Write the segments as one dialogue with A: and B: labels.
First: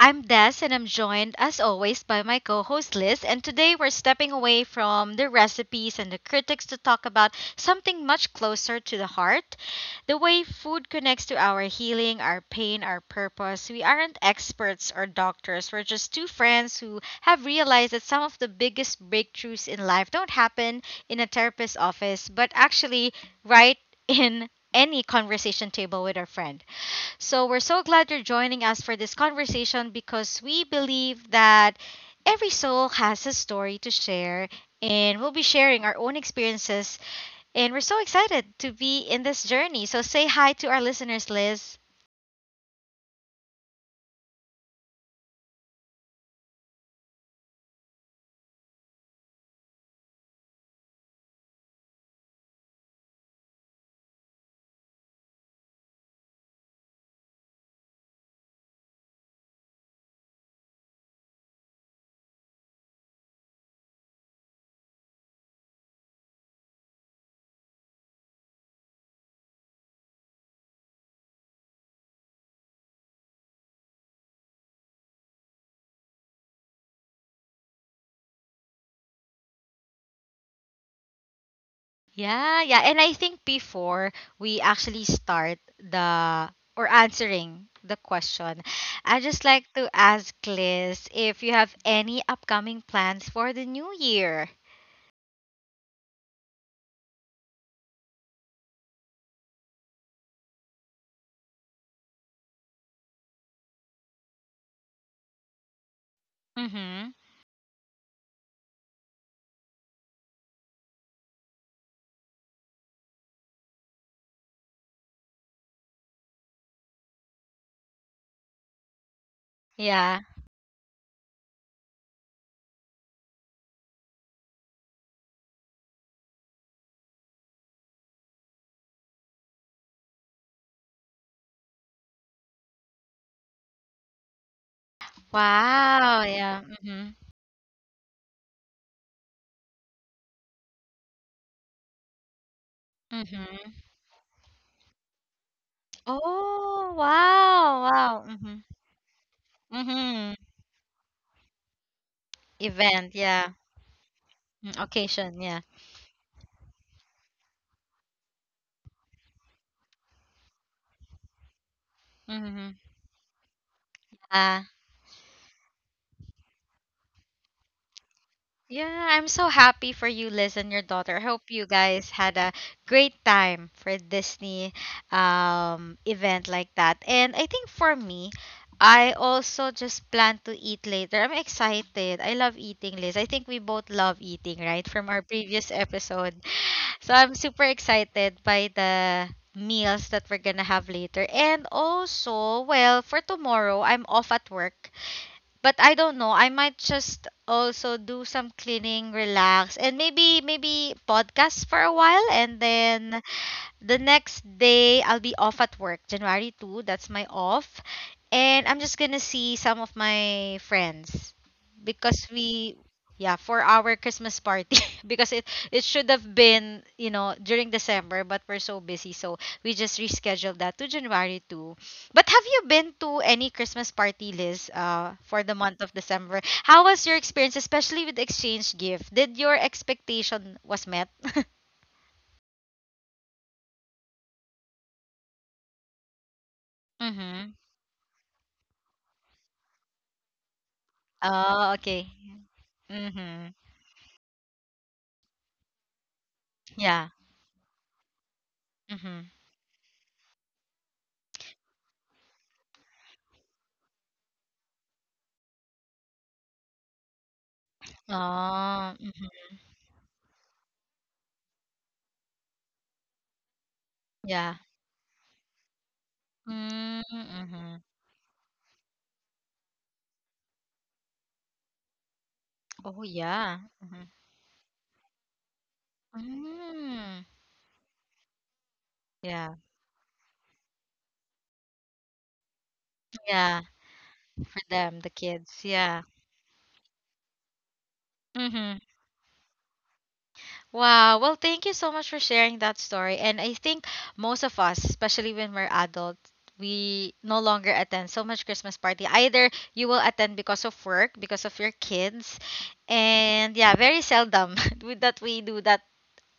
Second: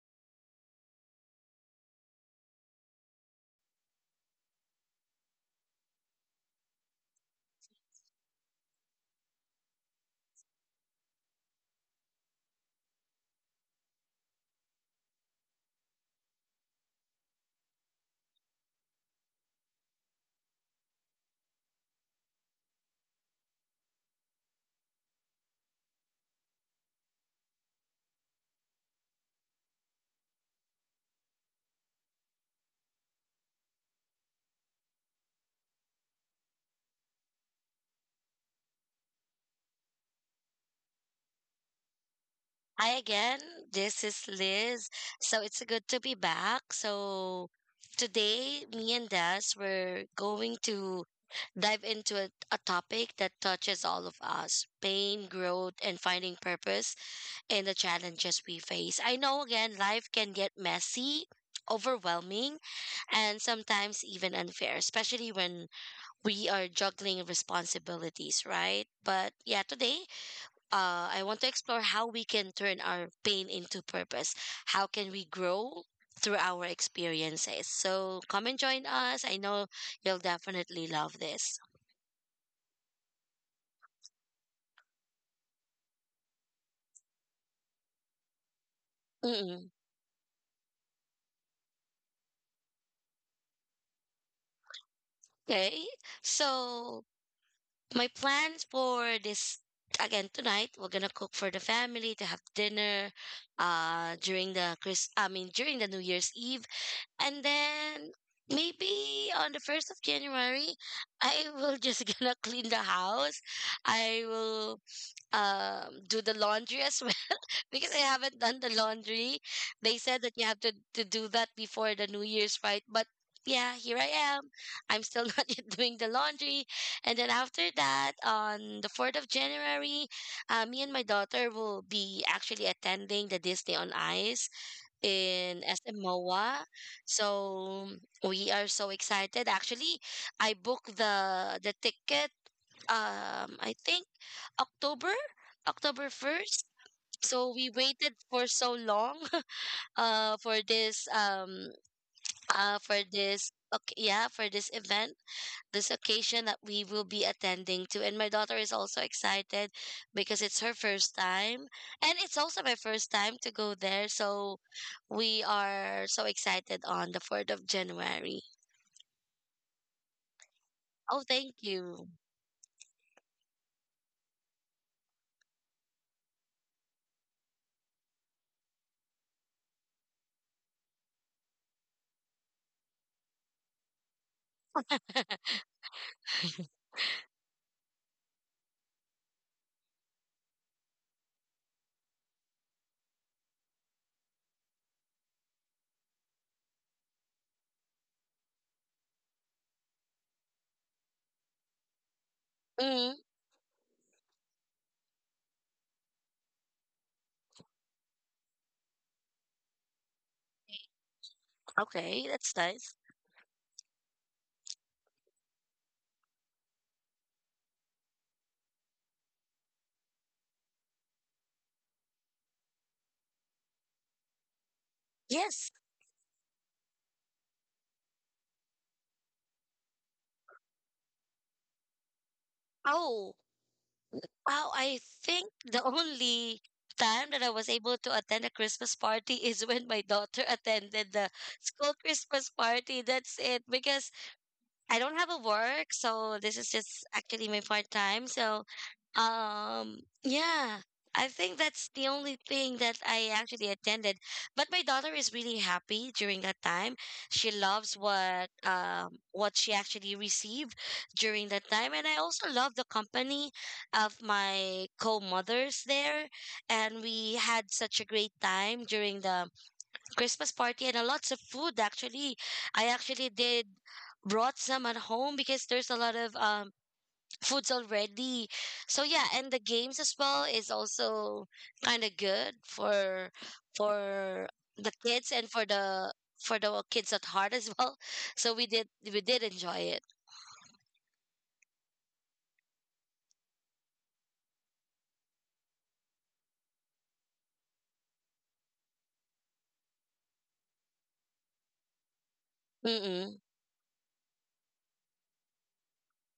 A: I'm Des, and I'm joined, as always, by my co host Liz. And today we're stepping away from the recipes and the critics to talk about something much closer to the heart, the way food connects to our healing, our pain, our purpose. We aren't experts or doctors. We're just two friends who have realized that some of the biggest breakthroughs in life don't happen in a therapist's office, but actually right. In any conversation table with our friend. So we're so glad you're joining us for this conversation, because we believe that every soul has a story to share, and we'll be sharing our own experiences, and we're so excited to be in this journey. So say hi to our listeners, Liz.
B: Hi again. This is Liz. So it's good to be back. So today, me and Des, we're going to dive into a topic that touches all of us pain, growth, and finding purpose in the challenges we face. I know, again, life can get messy, overwhelming, and sometimes even unfair, especially when we are juggling responsibilities, right? But yeah, today I want to explore how we can turn our pain into purpose. How can we grow through our experiences? So come and join us. I know you'll definitely love this.
A: Yeah, yeah. And I think before we actually start the or answering the question, I'd just like
B: Mm-mm.
A: to ask Liz if you have any upcoming plans for the new year.
B: Okay. So my plans for this again tonight we're gonna cook for the family to have dinner during the chris I mean during the new year's eve.
A: Mhm.
B: And then maybe on the 1st of January, I will just gonna clean the house. I will do the laundry as well because I haven't done the laundry. They
A: Yeah.
B: said that you have to do that before the New Year's, right? But yeah, here I am. I'm still not yet doing the laundry. And then after that, on the 4th of January, me and my daughter will be actually attending the Disney on Ice in SM.
A: Wow, yeah, mhm,
B: So we are so excited. Actually, I booked the ticket
A: mhm.
B: I think October, October 1st.
A: Oh,
B: So we
A: wow,
B: waited
A: wow,
B: for
A: mhm,
B: so long
A: mhm.
B: uh for this um for
A: Event,
B: this
A: yeah.
B: okay, yeah, for this
A: Mm,
B: event,
A: occasion, yeah,
B: this occasion that we will be attending to. And my daughter is also excited because it's her first time. And it's also my
A: mhm.
B: first time to go there. So
A: Ah,
B: we are so excited on the 4th of January.
A: yeah, I'm so happy for you, Liz, and your daughter.
B: Oh,
A: I hope
B: thank
A: you
B: you.
A: guys had a great time for Disney event like that. And I think for me, I also just plan to eat later. I'm excited. I love eating, Liz. I think we both love eating, right? From our previous episode. So I'm super excited by the meals that we're gonna have later. And also, well, for tomorrow, I'm off at work. But I don't know, I might just also do some cleaning, relax, and maybe podcast for a while, and
B: Mm,
A: then the next day, I'll be off at work, January 2. That's my off. And I'm just gonna see some of my friends because
B: okay, that's
A: we,
B: nice.
A: yeah, for our Christmas party. Because it should have been, during December, but we're so busy, so we just rescheduled that to January 2. But have you been to any Christmas party list for the
B: Yes.
A: month of December? How was your experience, especially with exchange gift? Did your expectation was met?
B: Oh, wow, I think the only time that
A: Mm-hmm.
B: I was able to attend a Christmas party is when my daughter attended the
A: Oh,
B: school
A: okay.
B: Christmas party. That's
A: Mhm.
B: it. Because I don't have a work, so this is just
A: Yeah.
B: actually my part time. So,
A: Mhm.
B: yeah, I think that's the only thing that I actually attended. But my daughter is really happy during that time. She loves
A: Oh, mhm.
B: what she actually received during that time, and I also love the company of
A: Yeah.
B: my co-mothers there, and
A: Mm,
B: we had
A: mhm.
B: such a great time during the Christmas party and a lots of food actually. I
A: Oh,
B: actually
A: yeah.
B: did
A: Mhm.
B: brought some at home because there's a lot of
A: Mm.
B: foods already. So yeah, and
A: Yeah.
B: the games as well is also kind of good for
A: Yeah.
B: for
A: For
B: the
A: them, the
B: kids and
A: kids. Yeah.
B: for the kids at heart as well. So we
A: Mm-hmm.
B: did we did enjoy it.
A: Wow. Well, thank you so much for sharing that story. And I think most of us, especially when we're adults, we no longer attend so much Christmas party. Either you will attend because of work, because of your kids,
B: Mm-mm.
A: and yeah, very seldom that we do that.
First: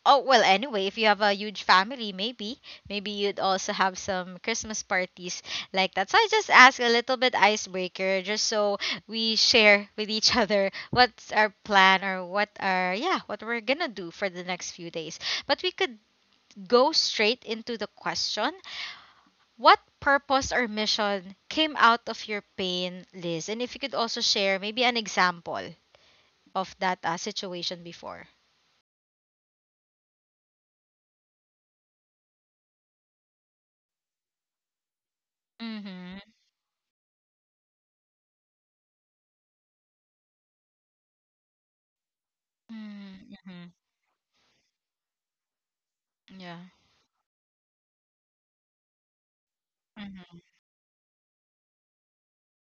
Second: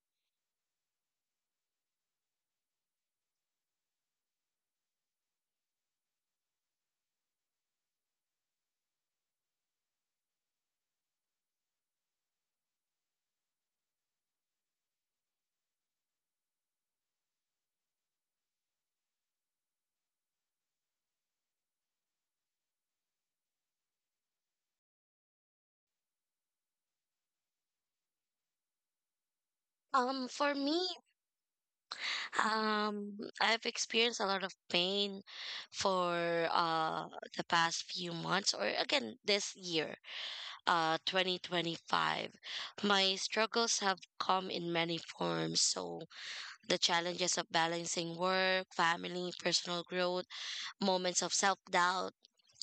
A: Oh, well, anyway, if you have a huge family, maybe you'd also have some Christmas parties like that. So I just ask a little bit icebreaker just so we share with each other what's our plan or what are, yeah, what we're gonna do for the next few days. But we could go straight into the question, what purpose or mission came out of your pain, Liz? And if you could also share maybe an example of that situation before.
B: For me, I've experienced a lot of pain
A: Mm-hmm.
B: for the past few months or again this year, 2025. My
A: Mm-hmm.
B: struggles have come in many forms, so
A: Yeah.
B: the challenges of balancing work, family, personal growth,
A: Mhm.
B: moments of self-doubt,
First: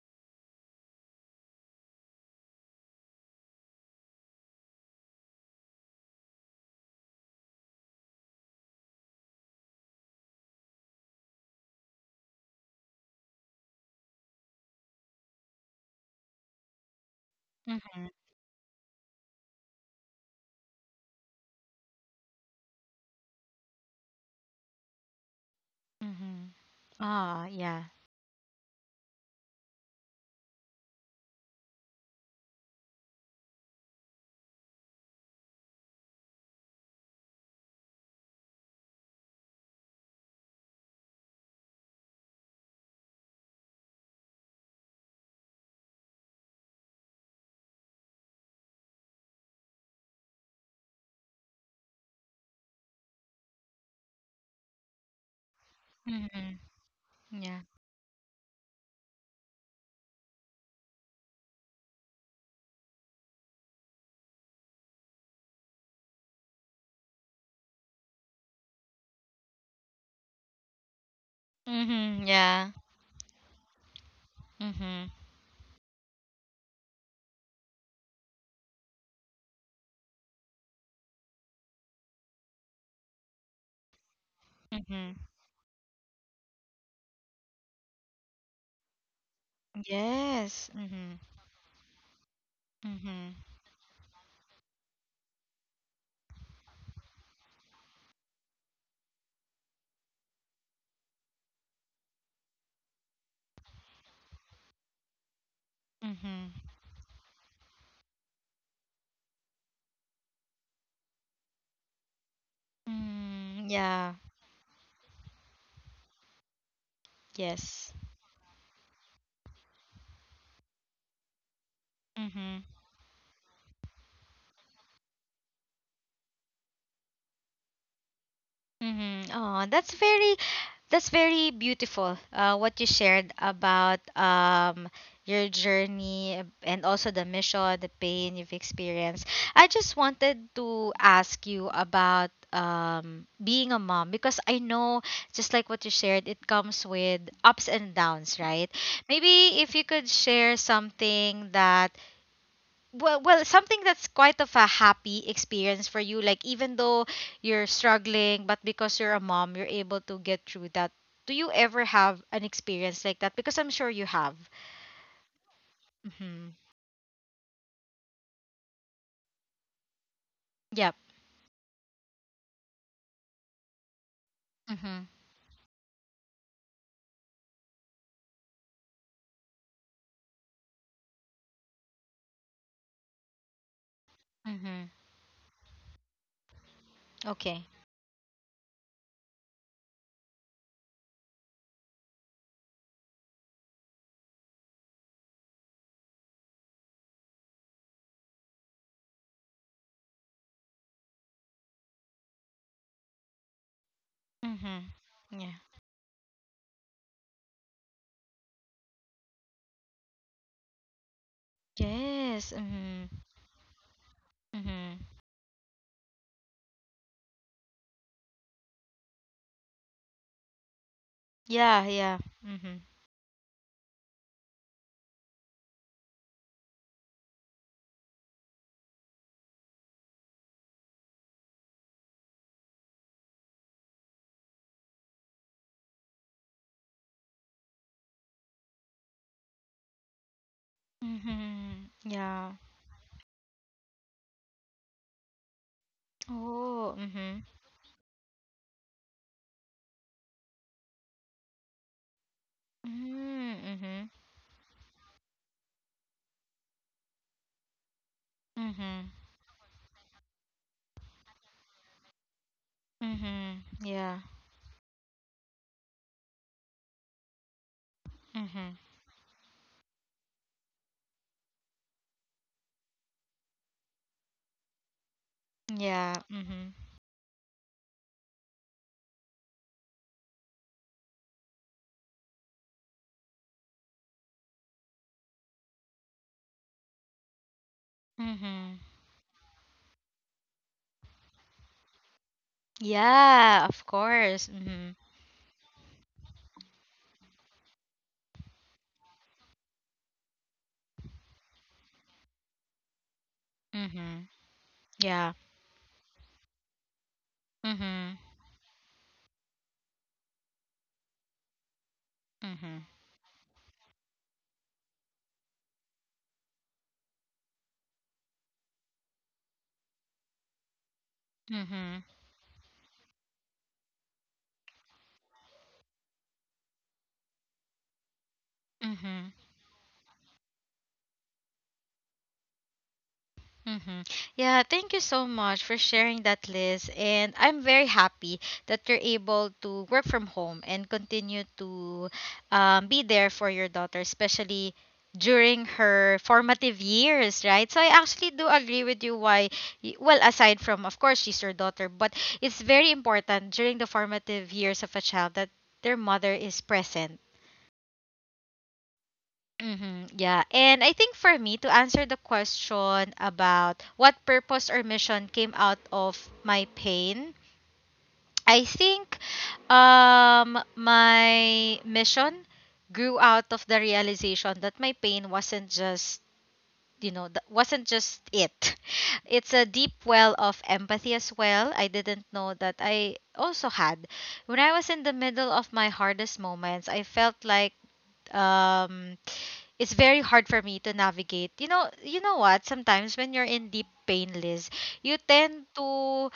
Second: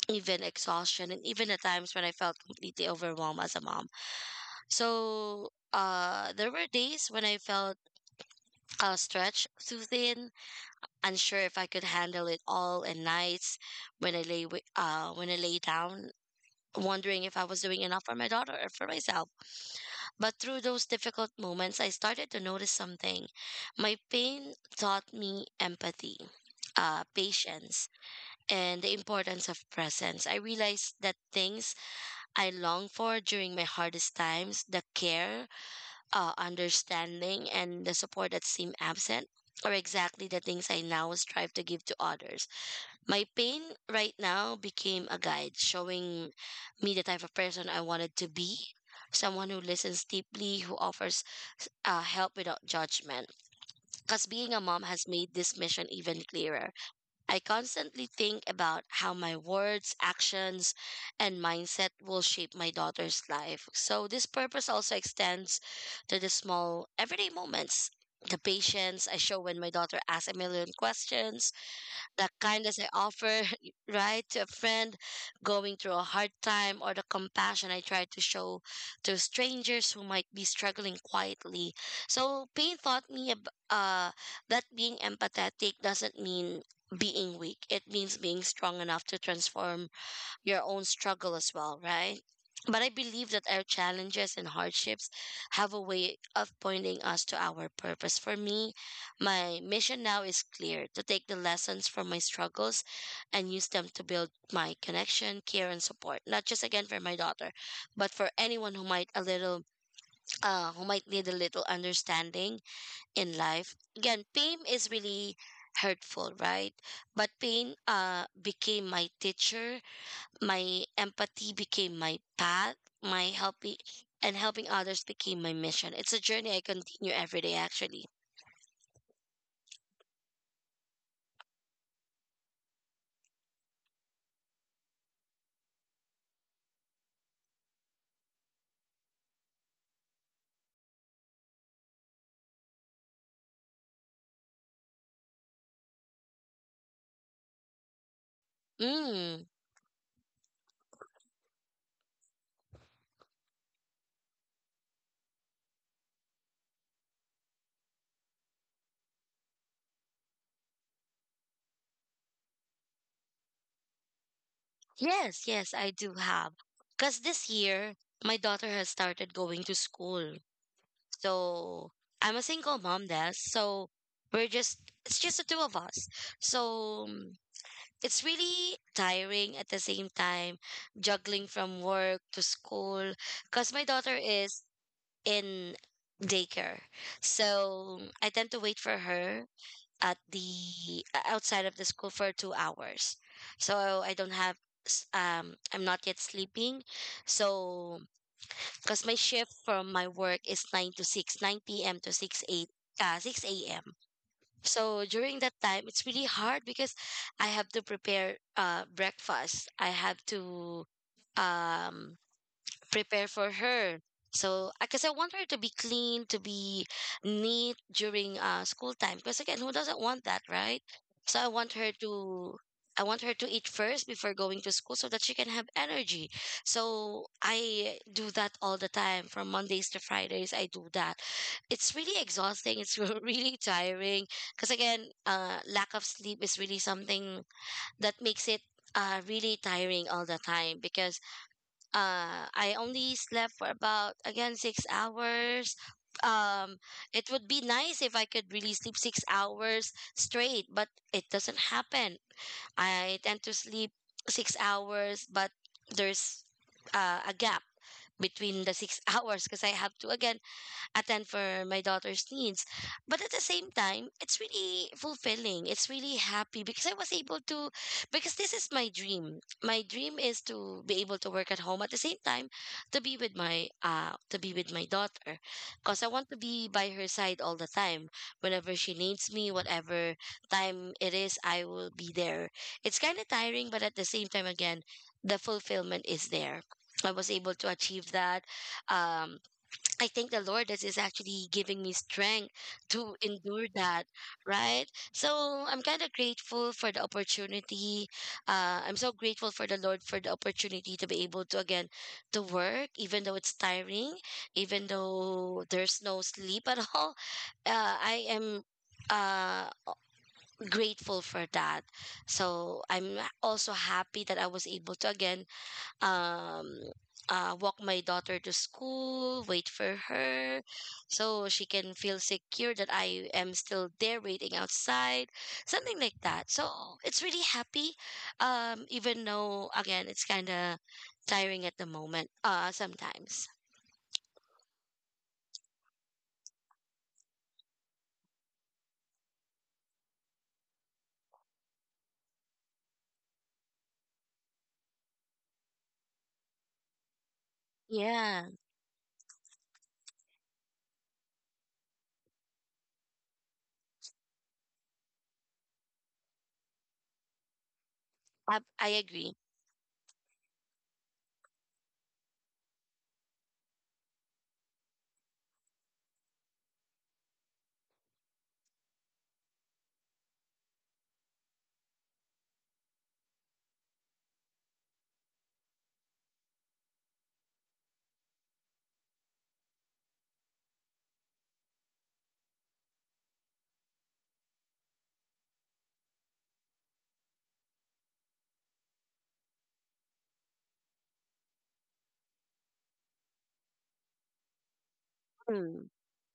B: even exhaustion, and even at times when I felt completely overwhelmed as a mom. So, there were days when I felt stretched too thin, unsure if I could handle it all, and nights when when I lay down, wondering if I was doing enough
A: Mhm.
B: for my daughter or for myself. But through those difficult moments, I started to notice something. My pain taught me empathy,
A: Mhm. Ah, yeah.
B: patience, and the importance of presence. I realized that things I long for during my hardest times, the care, understanding, and the support that seemed absent, are exactly the things I now strive to give to others. My pain right now became a guide, showing me the type of person I wanted to be. Someone who listens deeply, who offers help without judgment. Because being a mom has made this mission even
A: Mhm.
B: clearer. I
A: Yeah.
B: constantly think about how my words, actions, and mindset will shape my daughter's life. So, this purpose also extends to the small, everyday moments. The patience I show when my daughter asks a million questions,
A: Mhm.
B: the
A: Yeah.
B: kindness I offer, right, to a friend
A: Mhm.
B: going through a hard time, or the compassion I try to show to strangers who might be struggling quietly. So pain taught me ab- that being
A: Mhm.
B: empathetic doesn't mean being weak. It means being strong enough to transform your
A: Yes.
B: own
A: Mhm.
B: struggle as well, right? But I believe
A: Mhm.
B: that our challenges and hardships have a way of pointing us to our purpose. For me, my mission now is clear to take the lessons from my struggles and use them to build my connection, care, and support, not
A: Mhm.
B: just again for my daughter, but for anyone who might a little, who might need a little understanding in
A: Mm,
B: life.
A: yeah.
B: Again, pain is really hurtful, right? But pain
A: Yes.
B: became my teacher, my empathy became my
A: Mhm.
B: path, my helping and helping others became my mission. It's a journey I continue every day actually.
A: Mm-hmm. Oh, that's very beautiful. What you shared about your journey and also the mission, the pain you've experienced. I just wanted to ask you about being a mom, because I know, just like what you shared, it comes with ups and downs, right?
B: Mm,
A: Maybe if you could share something that well well something that's quite of a happy experience for you, like even though you're struggling, but because you're a mom, you're able to get through that. Do you ever have an experience like that? Because I'm sure you have.
B: yes, I do have,
A: Mm-hmm.
B: because this year my daughter has started going to school.
A: Yep.
B: So I'm a single mom there, so we're just
A: Mm-hmm.
B: it's just the two of us. So mm, it's really tiring at the same time juggling from work to school, because my daughter is
A: Mm-hmm.
B: in daycare.
A: Okay.
B: So I tend to wait for her at the outside of the school for 2 hours. So I don't have I'm not yet sleeping. So, because my shift from my work is 9 p.m to 6 a.m. So
A: Mm-hmm.
B: during
A: Yeah.
B: that time it's really hard because I have to prepare breakfast. I have to um
A: Yes. Mm-hmm.
B: prepare for her. So,
A: Mm-hmm.
B: because I want her to be clean, to be neat during school time. Because again, who doesn't want that, right? So
A: Yeah. Yeah. Mm-hmm.
B: I want her to eat first before going to school, so that she can have energy. So I do that all the time, from Mondays to Fridays. I do that. It's really exhausting. It's really tiring. Because again, lack of sleep is really something that makes it really tiring all the time. Because
A: Mm-hmm. Yeah.
B: I only slept for about again 6 hours. Um,
A: Oh,
B: it
A: mm-hmm.
B: would be nice if I could really sleep 6 hours straight, but it doesn't happen. I tend to sleep
A: Mm-hmm.
B: 6 hours, but there's a gap between the six
A: Mm-hmm.
B: hours because I have to again attend for my daughter's needs. But at the
A: Mm-hmm.
B: same time,
A: Yeah.
B: it's really fulfilling. It's really happy because I was able to, because this is
A: Mm-hmm.
B: my dream. My dream is to be able to work at home at the same time to be with my to be with my daughter, because I
A: Yeah.
B: want to be
A: Mm-hmm.
B: by her side all the time. Whenever she needs me, whatever time it is, I will be there. It's kind of tiring, but at the same time, again, the fulfillment is there. I was able to achieve that.
A: Mm-hmm.
B: Um, I thank the Lord that is actually giving me strength to
A: Yeah,
B: endure
A: of
B: that,
A: course. Mm-hmm.
B: right? So I'm kind of grateful for the opportunity. I'm so grateful for the Lord for the opportunity to be able to again to work, even though it's
A: Mm-hmm.
B: tiring, even
A: Yeah.
B: though there's no sleep at all. Uh,
A: Mm-hmm.
B: I am uh grateful for that. So
A: Mm-hmm.
B: I'm also happy that I was able to again um walk my daughter to school, wait for her, so she can
A: Mm-hmm.
B: feel secure that I am still there waiting outside, something like that. So it's really happy, even
A: Mm-hmm.
B: though again it's kind of tiring at the moment, sometimes.
A: Mm-hmm. Yeah, thank you so much for sharing that, Liz. And I'm very happy that you're able to work from home and continue to be there for your daughter, especially during her formative years, right? So I actually do
B: Yeah,
A: agree with you, why, well, aside from, of course, she's your daughter, but it's very important during the formative years of a child that their mother is present.
B: I agree.
A: Mm-hmm. Yeah. And I think for me, to answer the question about what purpose or mission came out of my pain, I think my mission grew out of the realization that my pain wasn't just, you know, th- wasn't just it. It's a deep well of empathy as well. I didn't know that I also had. When I was in the middle of my hardest moments, I felt like um it's very hard for me to navigate. You know what? Sometimes when you're in deep pain, Liz, you tend
B: Mm.
A: to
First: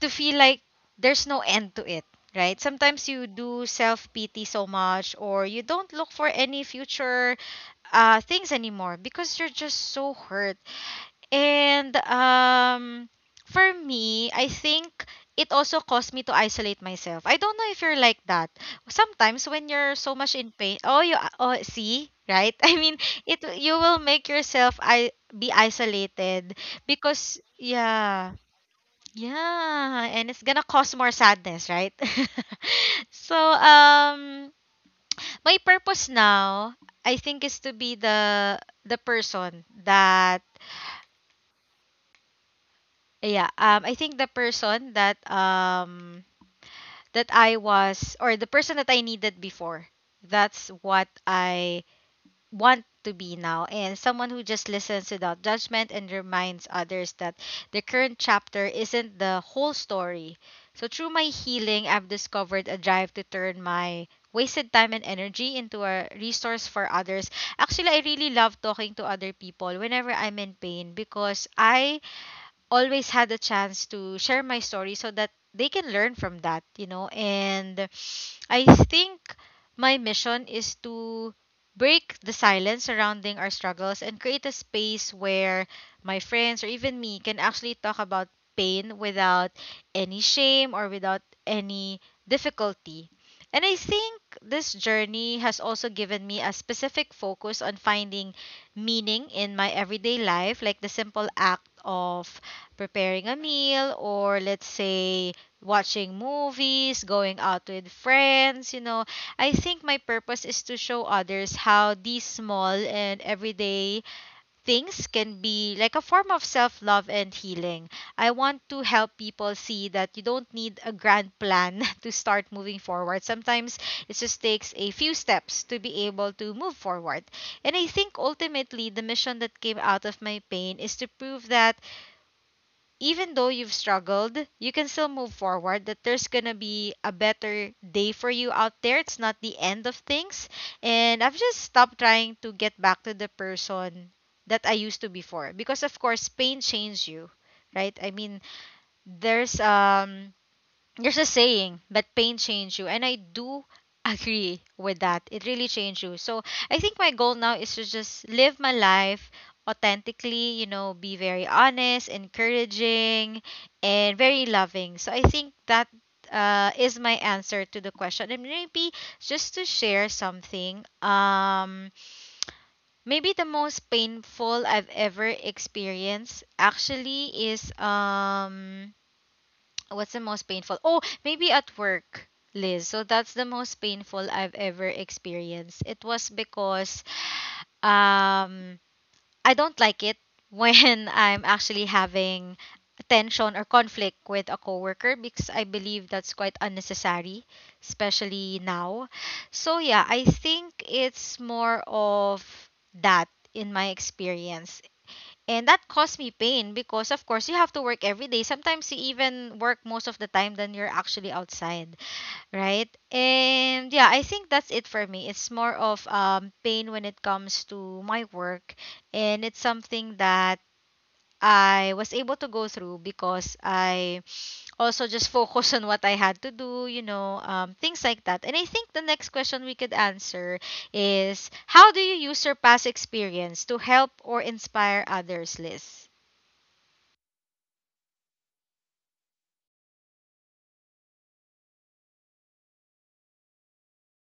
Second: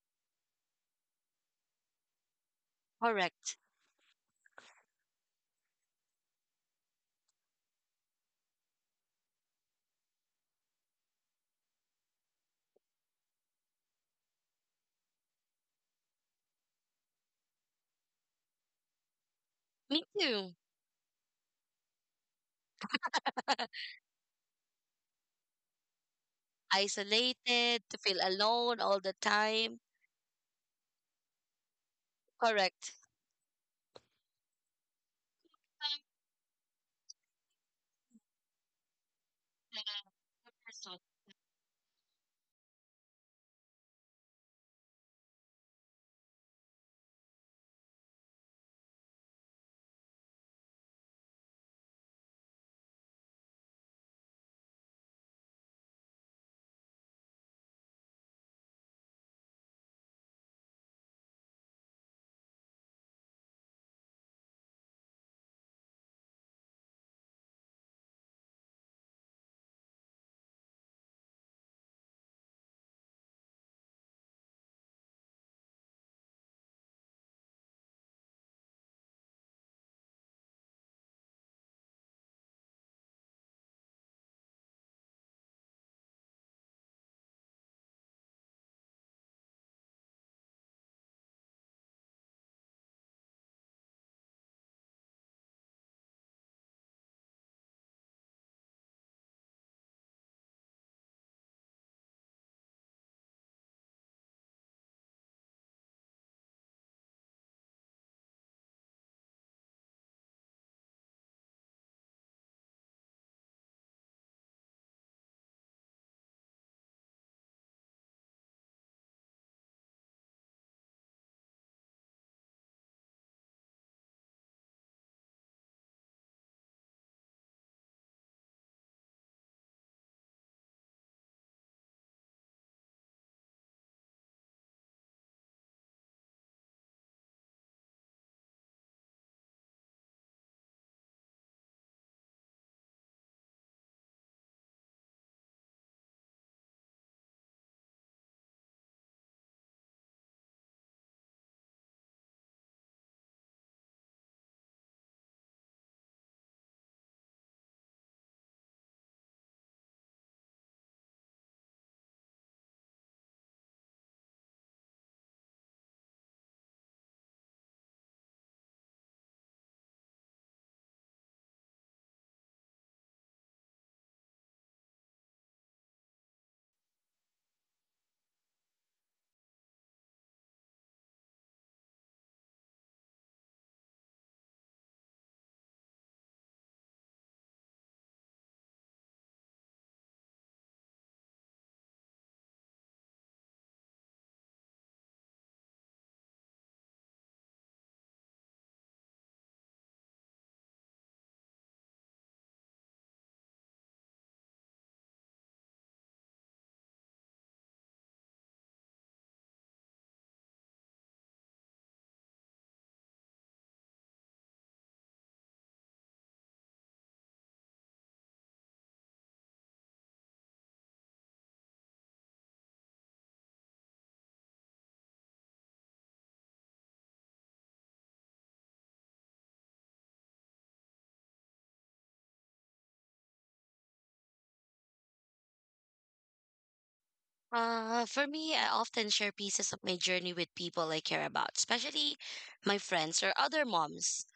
A: to feel like there's no end to it, right? Sometimes you
B: Correct.
A: do self pity so much, or you don't look for any future things anymore because you're just so hurt. And for me, I think it also caused me to isolate myself. I don't know if you're like that. Sometimes when you're
B: Me
A: so much in
B: too.
A: pain, oh you oh see, right? I mean, it you will make yourself I be isolated because
B: Isolated, to feel
A: yeah.
B: alone all the time.
A: Yeah, and it's gonna cause more sadness, right?
B: Correct.
A: So, my purpose now, I think, is to be the person that. Yeah, I think the person that I was, or the person that I needed before. That's what I want to be now, and someone who just listens without judgment and reminds others that the current chapter isn't the whole story. So through my healing, I've discovered a drive to turn my wasted time and energy into a resource for others. Actually, I really love talking to other people whenever I'm in pain, because I always had a chance to share my story so that they can learn from that. And I think my mission is to break the silence surrounding our struggles and create a space where my friends or even me can actually talk about pain without any shame or without any difficulty. And I think this journey has also given me a specific focus on finding meaning in my everyday life, like the simple act of preparing a meal, or let's say watching movies, going out with friends, I think my purpose is to show others how these small and everyday things can be like a form of self-love and healing. I want to help people see that you don't need a grand plan to start moving forward. Sometimes it just takes a few steps to be able to move forward. And I think ultimately the mission that came out of my pain is to prove that even though you've struggled, you can still move forward, that there's gonna be a better day for you out there. It's not the end of things. And I've just stopped trying to get back to the person that I used to before. Because of course pain changed you. Right? I mean, there's um there's a saying that pain changed you, and I do agree with that. It really changed you. So I think my goal now is to just live my life authentically, be very honest, encouraging, and very loving. So I think that is my answer to the question. And maybe just to share something, maybe the most painful I've ever experienced actually is. What's the most painful? Oh, maybe at work, Liz. So that's the most painful I've ever experienced. It was because um I don't like it when I'm actually having tension or conflict with a coworker, because I believe that's quite unnecessary, especially now. So yeah, I think it's more of that in my experience. And that caused me pain because, of course, you have to work every day. Sometimes you even work most of the time than you're actually outside, right? And yeah, I think that's it for me. It's more of pain when it comes to my work. And it's something that I was able to go through because I also just focus on what I had to do, things like that. And I think the next question we could answer is, how do you use your past experience to help or inspire others, Liz?
B: For me, I often share pieces of my journey with people I care about, especially my friends or other moms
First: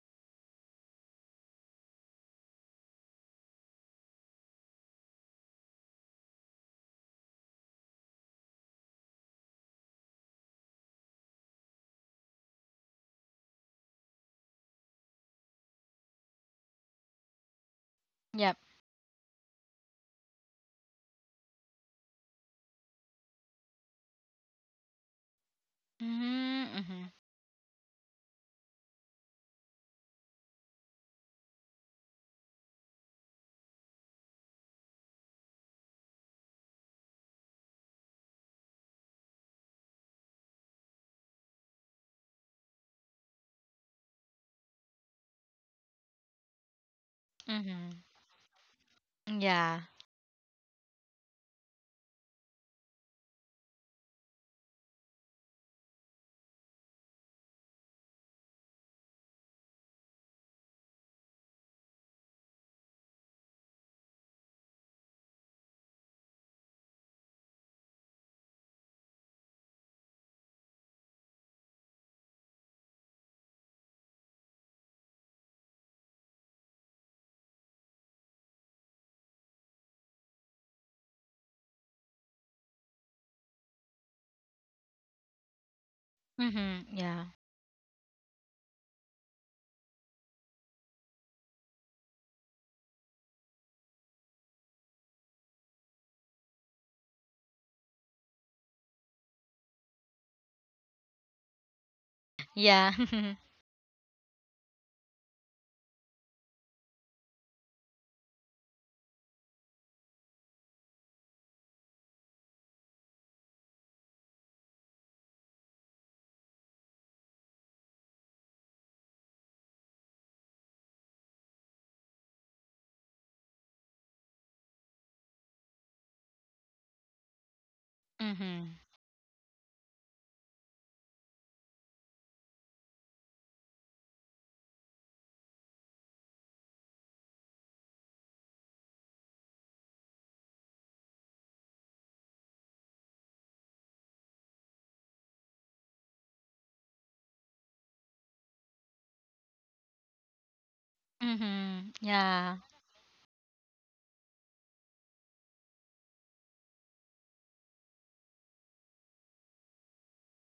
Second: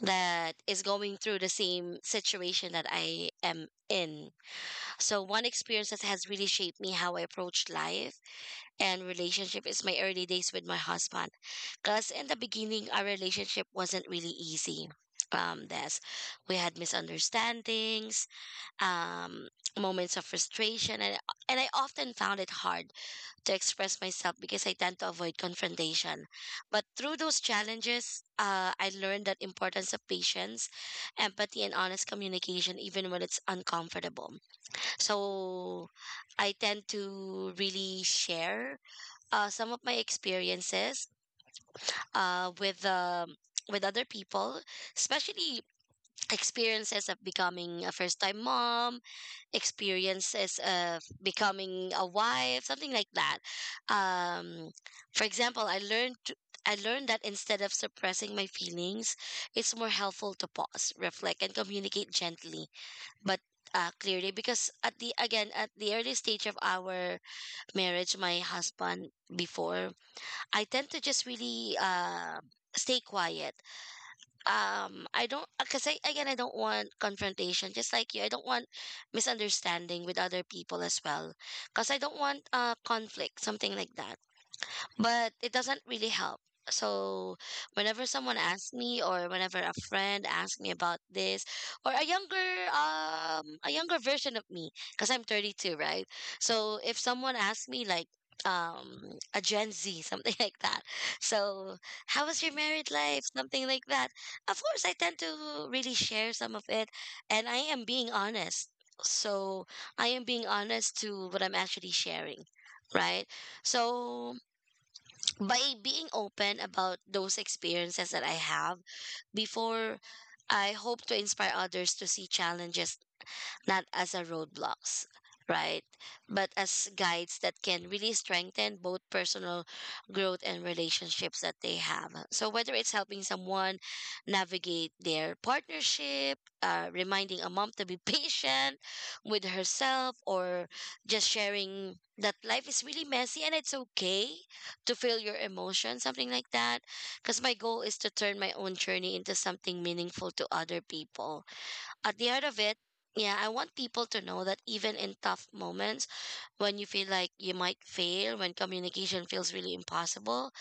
B: that is going through the same situation that I am in. So, one experience that has really shaped me how I approach life and relationship is my early days with my husband. Because in the beginning, our relationship wasn't really easy. This we had misunderstandings,
A: Yep.
B: um, moments of frustration, and I often found it hard to express myself because I tend to avoid confrontation.
A: Mm-hmm.
B: But
A: Mm-hmm.
B: through those challenges, I learned that importance of patience, empathy, and honest communication, even when it's uncomfortable. So I tend to really share some of my experiences uh, with um with other people, especially experiences of becoming
A: Mm-hmm.
B: a first time mom,
A: Yeah.
B: experiences of becoming a wife, something like that. Um, for example, I learned that instead of suppressing my feelings, it's more helpful to pause, reflect, and communicate gently, but clearly. Because at the again at the early stage of our marriage, my husband before, I tend to just really stay quiet. I don't, because I, again, I don't want confrontation, just like you. I don't want misunderstanding with other people as well, because I don't want conflict, something like that, but it doesn't really help.
A: Mm-hmm. Yeah.
B: So whenever someone asks me, or whenever a friend asks me about this, or a younger version of me, because I'm 32, right? So if someone asks me like a Gen Z something like that. So, how was your married
A: Yeah.
B: life? Something like that. Of course I tend to really share some of it, and I am being honest. So I am being honest to what I'm actually sharing, right? So by being open about those experiences that I have before, I hope to inspire others to see challenges not as a roadblocks, right? But as guides that can really
A: Mm-hmm.
B: strengthen both personal growth and relationships that they have. So whether it's helping someone navigate their partnership, reminding a mom to be patient with herself, or just sharing that life is really messy and it's okay to feel your emotions, something like that. Because my goal is to turn my own journey into something meaningful to other
A: Mm-hmm.
B: people
A: Mm-hmm.
B: at the end
A: Yeah.
B: of it, yeah, I want people to know that even in tough moments, when you feel like you might fail, when communication feels really impossible,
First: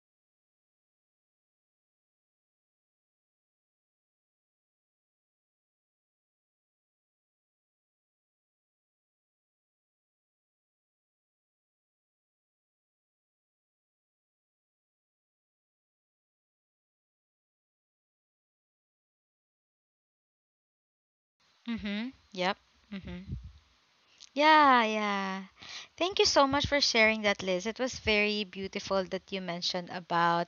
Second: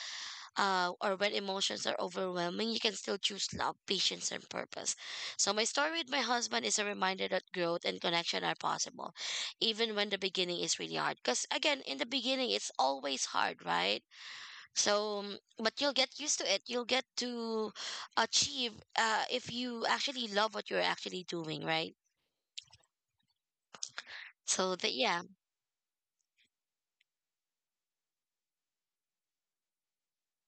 B: or when emotions are overwhelming, you can still choose love, patience, and purpose. So, my story with my husband is a reminder that growth and connection are possible, even when the beginning is really hard. Because, again, in the beginning, it's always hard, right? So, but you'll get used to it. You'll get to achieve, if you actually love what you're actually doing, right?
A: Mm-hmm. Yep. Mm-hmm.
B: So
A: Yeah,
B: that, yeah,
A: yeah. Thank you so much for sharing that, Liz. It was very beautiful that you mentioned about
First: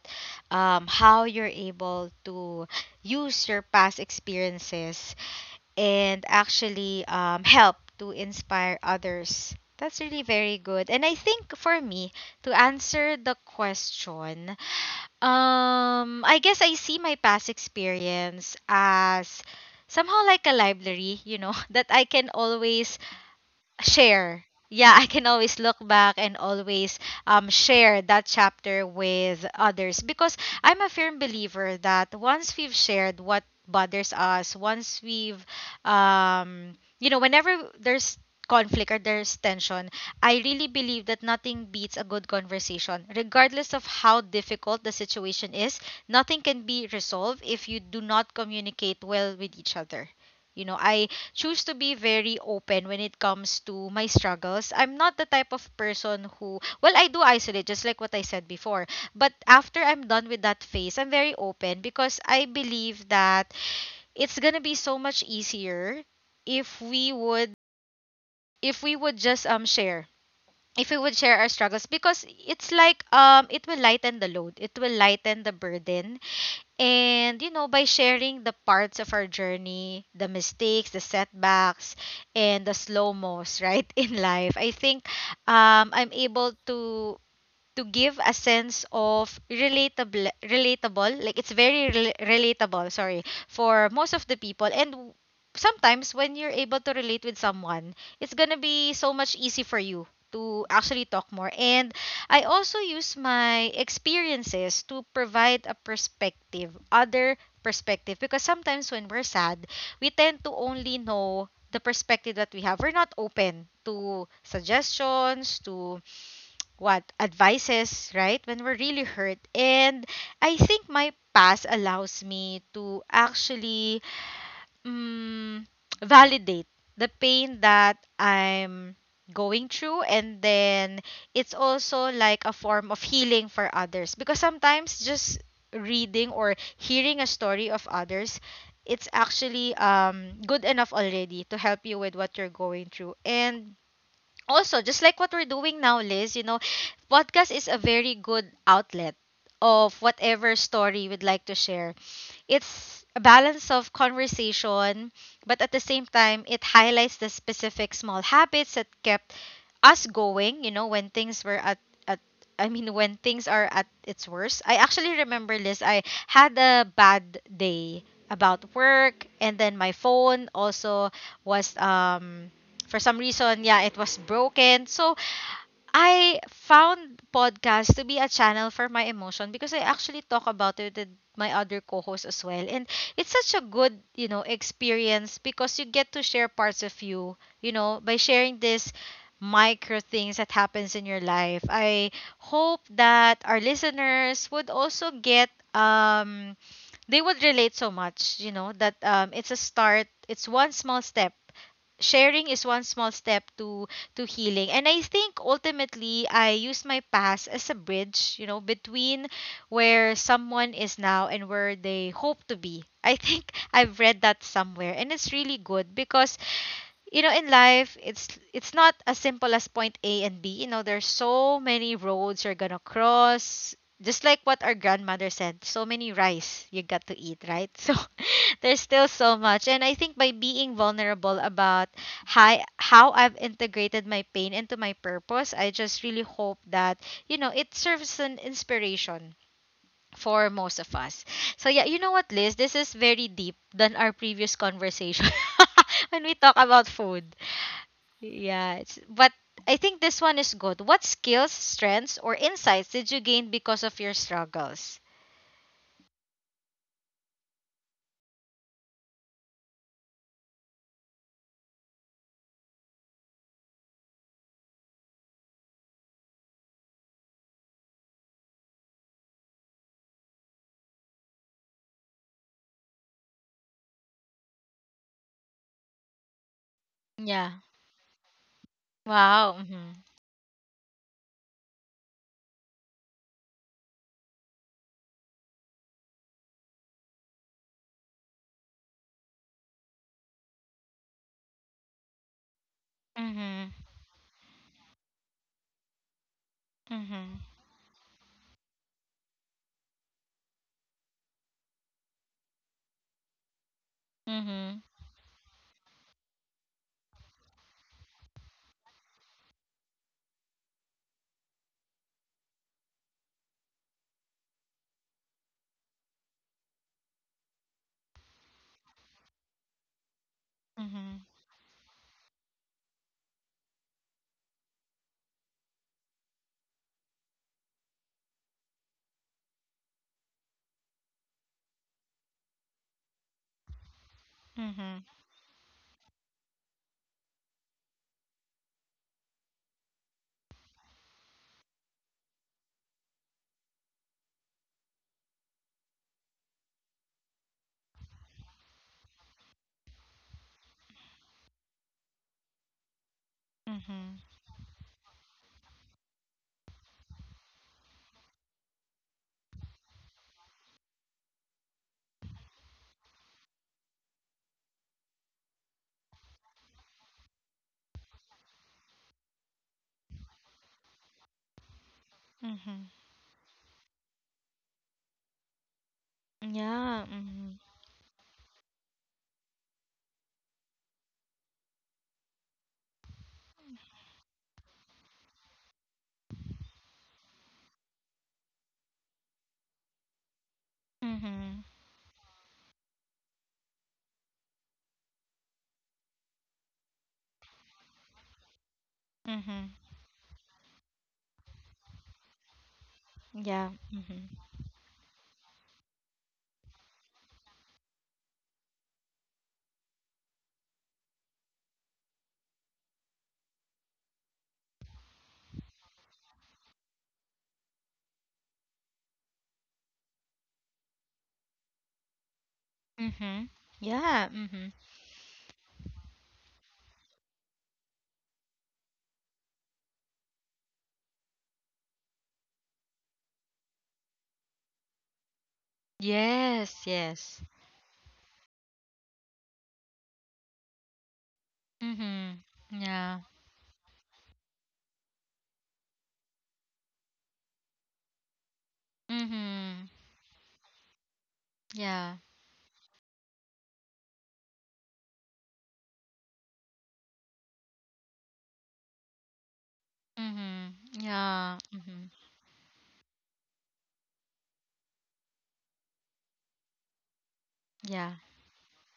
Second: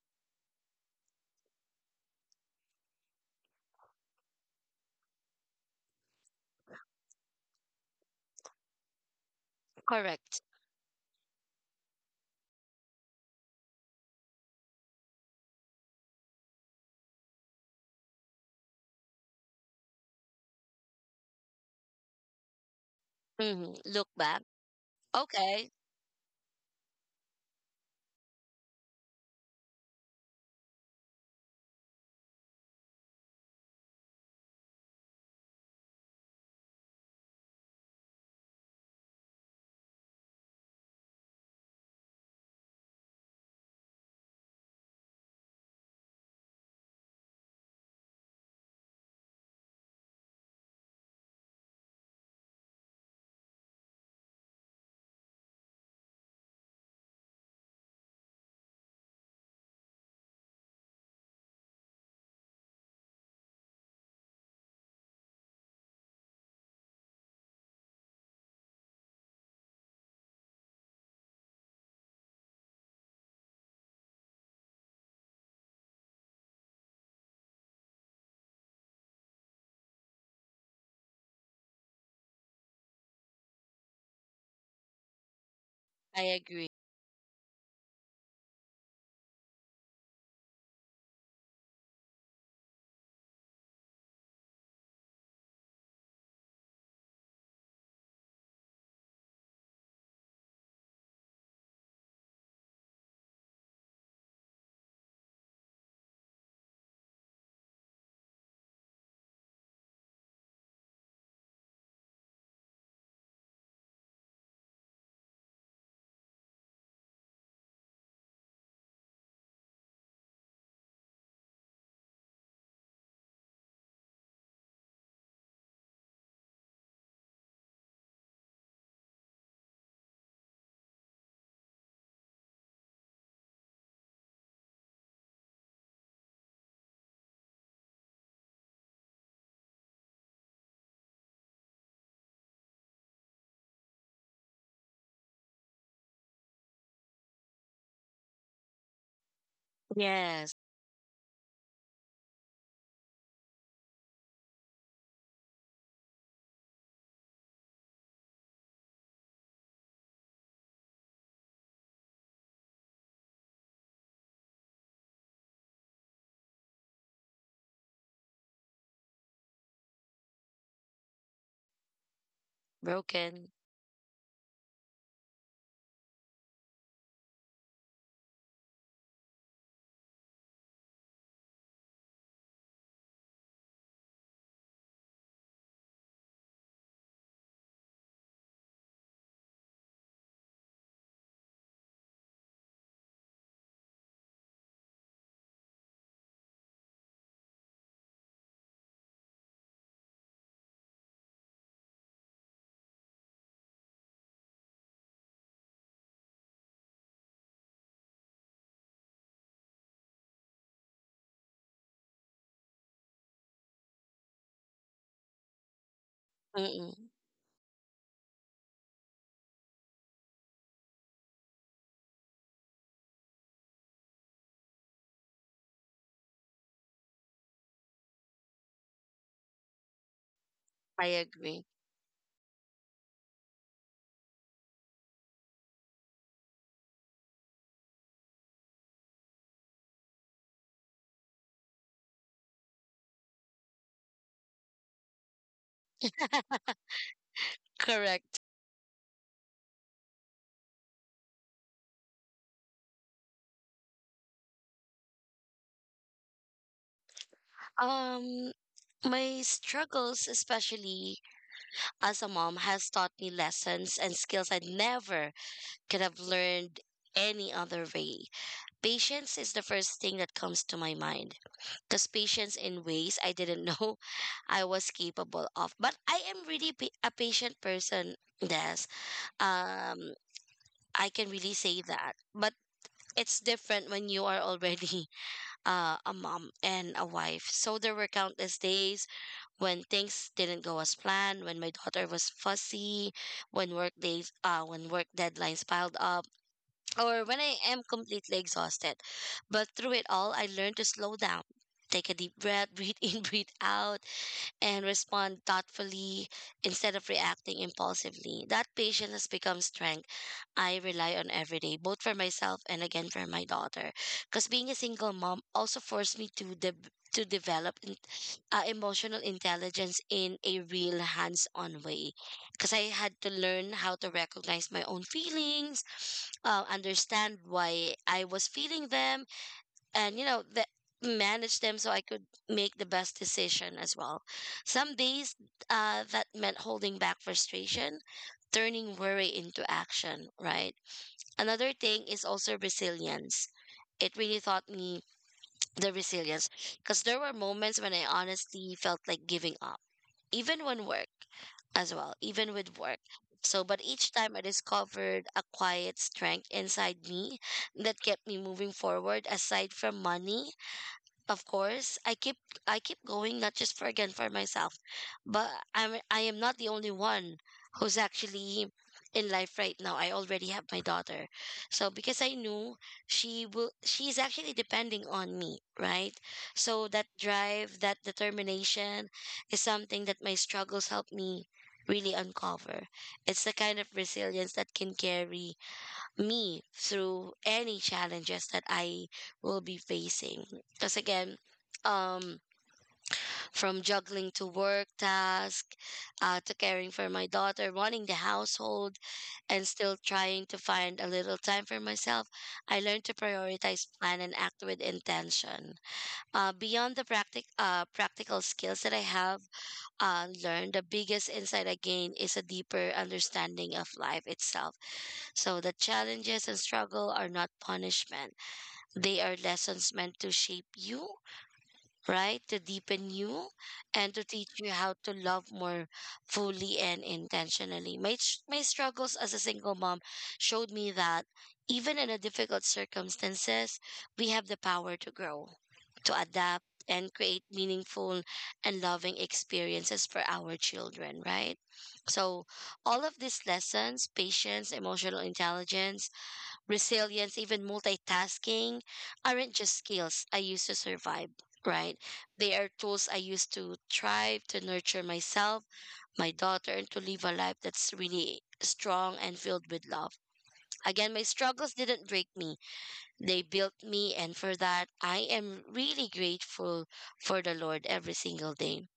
A: how you're able to use your past experiences and actually help to inspire others. That's really
B: correct.
A: very good. And I think for me, to answer the question, I guess I see my past experience as somehow like a library, that I can always
B: Hmm. Look back.
A: share. Yeah, I can always
B: Okay,
A: look back and always share that chapter with others because I'm a firm believer that once we've shared what bothers us, once we've, um, whenever there's conflict or there's tension, I really believe that nothing beats a good conversation. Regardless of how difficult the situation is, nothing can be resolved if you do not communicate well with each other. You know, I choose to be very open when it comes to my struggles. I'm not the type of person who, well, I do isolate, just like what I said before. But after I'm done with that phase, I'm very open because I believe that it's gonna be so much easier if we would if we would just share if we would share our struggles, because it's like it will lighten the load, it will lighten the burden. And, you know, by sharing the parts of our journey, the mistakes, the setbacks, and the slow mos, right, in life, I think I'm
B: I
A: able
B: agree.
A: to give a sense of relatable relatable like, it's very relatable, sorry, for most of the people. And sometimes when you're able to relate with someone, it's gonna be so much easy for you to actually talk more. And I also use my experiences to provide a perspective, other perspective, because sometimes when we're sad, we tend to only know the perspective that we have. We're not open to suggestions, to what advices, right? When we're really hurt. And I think my past allows me to actually mm, validate the pain that I'm going through. And then it's also like a form of healing for others, because sometimes just reading or hearing a story of others, it's actually good enough already to help you with what you're going through. And also, just like what we're doing now, Liz, podcast is a very good outlet of
B: Yes,
A: whatever story we'd like to share. It's a balance of conversation, but at the same time it highlights the specific small habits that kept us going, you know, when things were at, I mean, when things are at its worst. I actually remember, Liz. I had a bad day about work, and then my phone also was for some
B: broken.
A: reason, yeah, it was broken. So I found podcast to be a channel for my emotion because I actually talk about it with my other co-hosts as well. And it's such a good, experience, because you get to share parts of you, by sharing this micro things that happens in your life. I hope that our listeners would also get they would relate so much, that it's a start. It's one small step, sharing is one small step to healing. And I think ultimately I use my past as a bridge, between where someone is now and where they hope to be. I think, I've read that somewhere, and it's really good, because,
B: Mm-mm,
A: in life, it's not as simple as point A and B, you know, there's so many roads you're gonna cross, just like what our grandmother said, so many rice you got to eat, right? So there's still so much. And I think by being
B: I
A: vulnerable
B: agree.
A: about how I've integrated my pain into my purpose, I just really hope that, it serves as an inspiration for most of us. So yeah, you know what, Liz? This is very deep than our previous conversation when we talk about food.
B: Correct.
A: Yeah, it's, but I think this one is good. What skills, strengths, or insights did you gain because of your struggles?
B: Um, my struggles, especially as a mom, has taught me lessons and skills I never could have learned any other way. Patience is the first thing that comes to my mind, because patience in ways I didn't know I was capable of. But I am really a patient
A: Yeah.
B: person. Yes.
A: Wow. Mhm.
B: Um, I can really say that. But it's different when you are already a mom and a wife. So there were countless days when things didn't go as planned, when my daughter was fussy,
A: Mhm.
B: when work deadlines piled up, or when
A: Mhm.
B: I am completely exhausted. But through it all, I learned to slow down, take a deep breath, breathe in, breathe out,
A: Mhm.
B: and respond thoughtfully instead of reacting impulsively. That patience has become strength I rely on every day, both for myself and again for my daughter. Because being a single mom also forced me to to develop emotional intelligence in a real
A: Mhm.
B: hands-on way. Because I had to learn how to recognize my own feelings, understand why I was feeling them, and you know that manage them so I could make the best decision as well. Some
A: Mhm.
B: days, that meant holding back frustration, turning worry into action, right? Another thing is also resilience. It really taught me the resilience, because there were moments when I honestly felt like giving up, even when work as well, even with work. So, but each
A: Mhm.
B: time I discovered a quiet strength inside me that kept me moving forward, aside from money of course. I keep going, not just for, again, for myself, but I am not the only one who's actually in life right now. I already have my daughter. So because I knew
A: Mhm.
B: she's actually depending on me, right? So
A: Yeah.
B: that
A: Mhm.
B: drive, that determination, is something that my struggles help me really uncover. It's the kind of resilience that can carry me through any challenges that I will be facing. Because again,
A: Mhm.
B: um, from juggling to work task, to caring for my daughter, running the household, and
A: Mhm.
B: still trying to find a little time for myself, I learned to
A: Yeah.
B: prioritize, plan,
A: Mhm.
B: and act with intention. Beyond the practical skills that I have, learn, the biggest insight I gain is a deeper understanding of life itself. So the challenges and struggle are not punishment. They are lessons meant to shape you, right? To deepen you,
A: Mhm.
B: and to
A: Yeah.
B: teach you
A: Mhm.
B: how to love more fully and intentionally. My struggles as a single mom showed me that even in a difficult circumstances, we have the power to grow, to adapt,
A: Yes.
B: and
A: Yes.
B: create meaningful and loving experiences for our children, right?
A: Mhm.
B: So, all of
A: Yeah.
B: these lessons, patience, emotional intelligence, resilience, even multitasking, aren't just
A: Mhm.
B: skills I use to survive, right?
A: Yeah.
B: They are tools I use to thrive, to nurture myself, my daughter, and to live a life that's really strong and filled with love.
A: Mhm.
B: Again, my
A: Yeah.
B: struggles didn't
A: Mhm.
B: break me, they built me. And for that, I am really grateful for the Lord
A: Yeah.
B: every single day.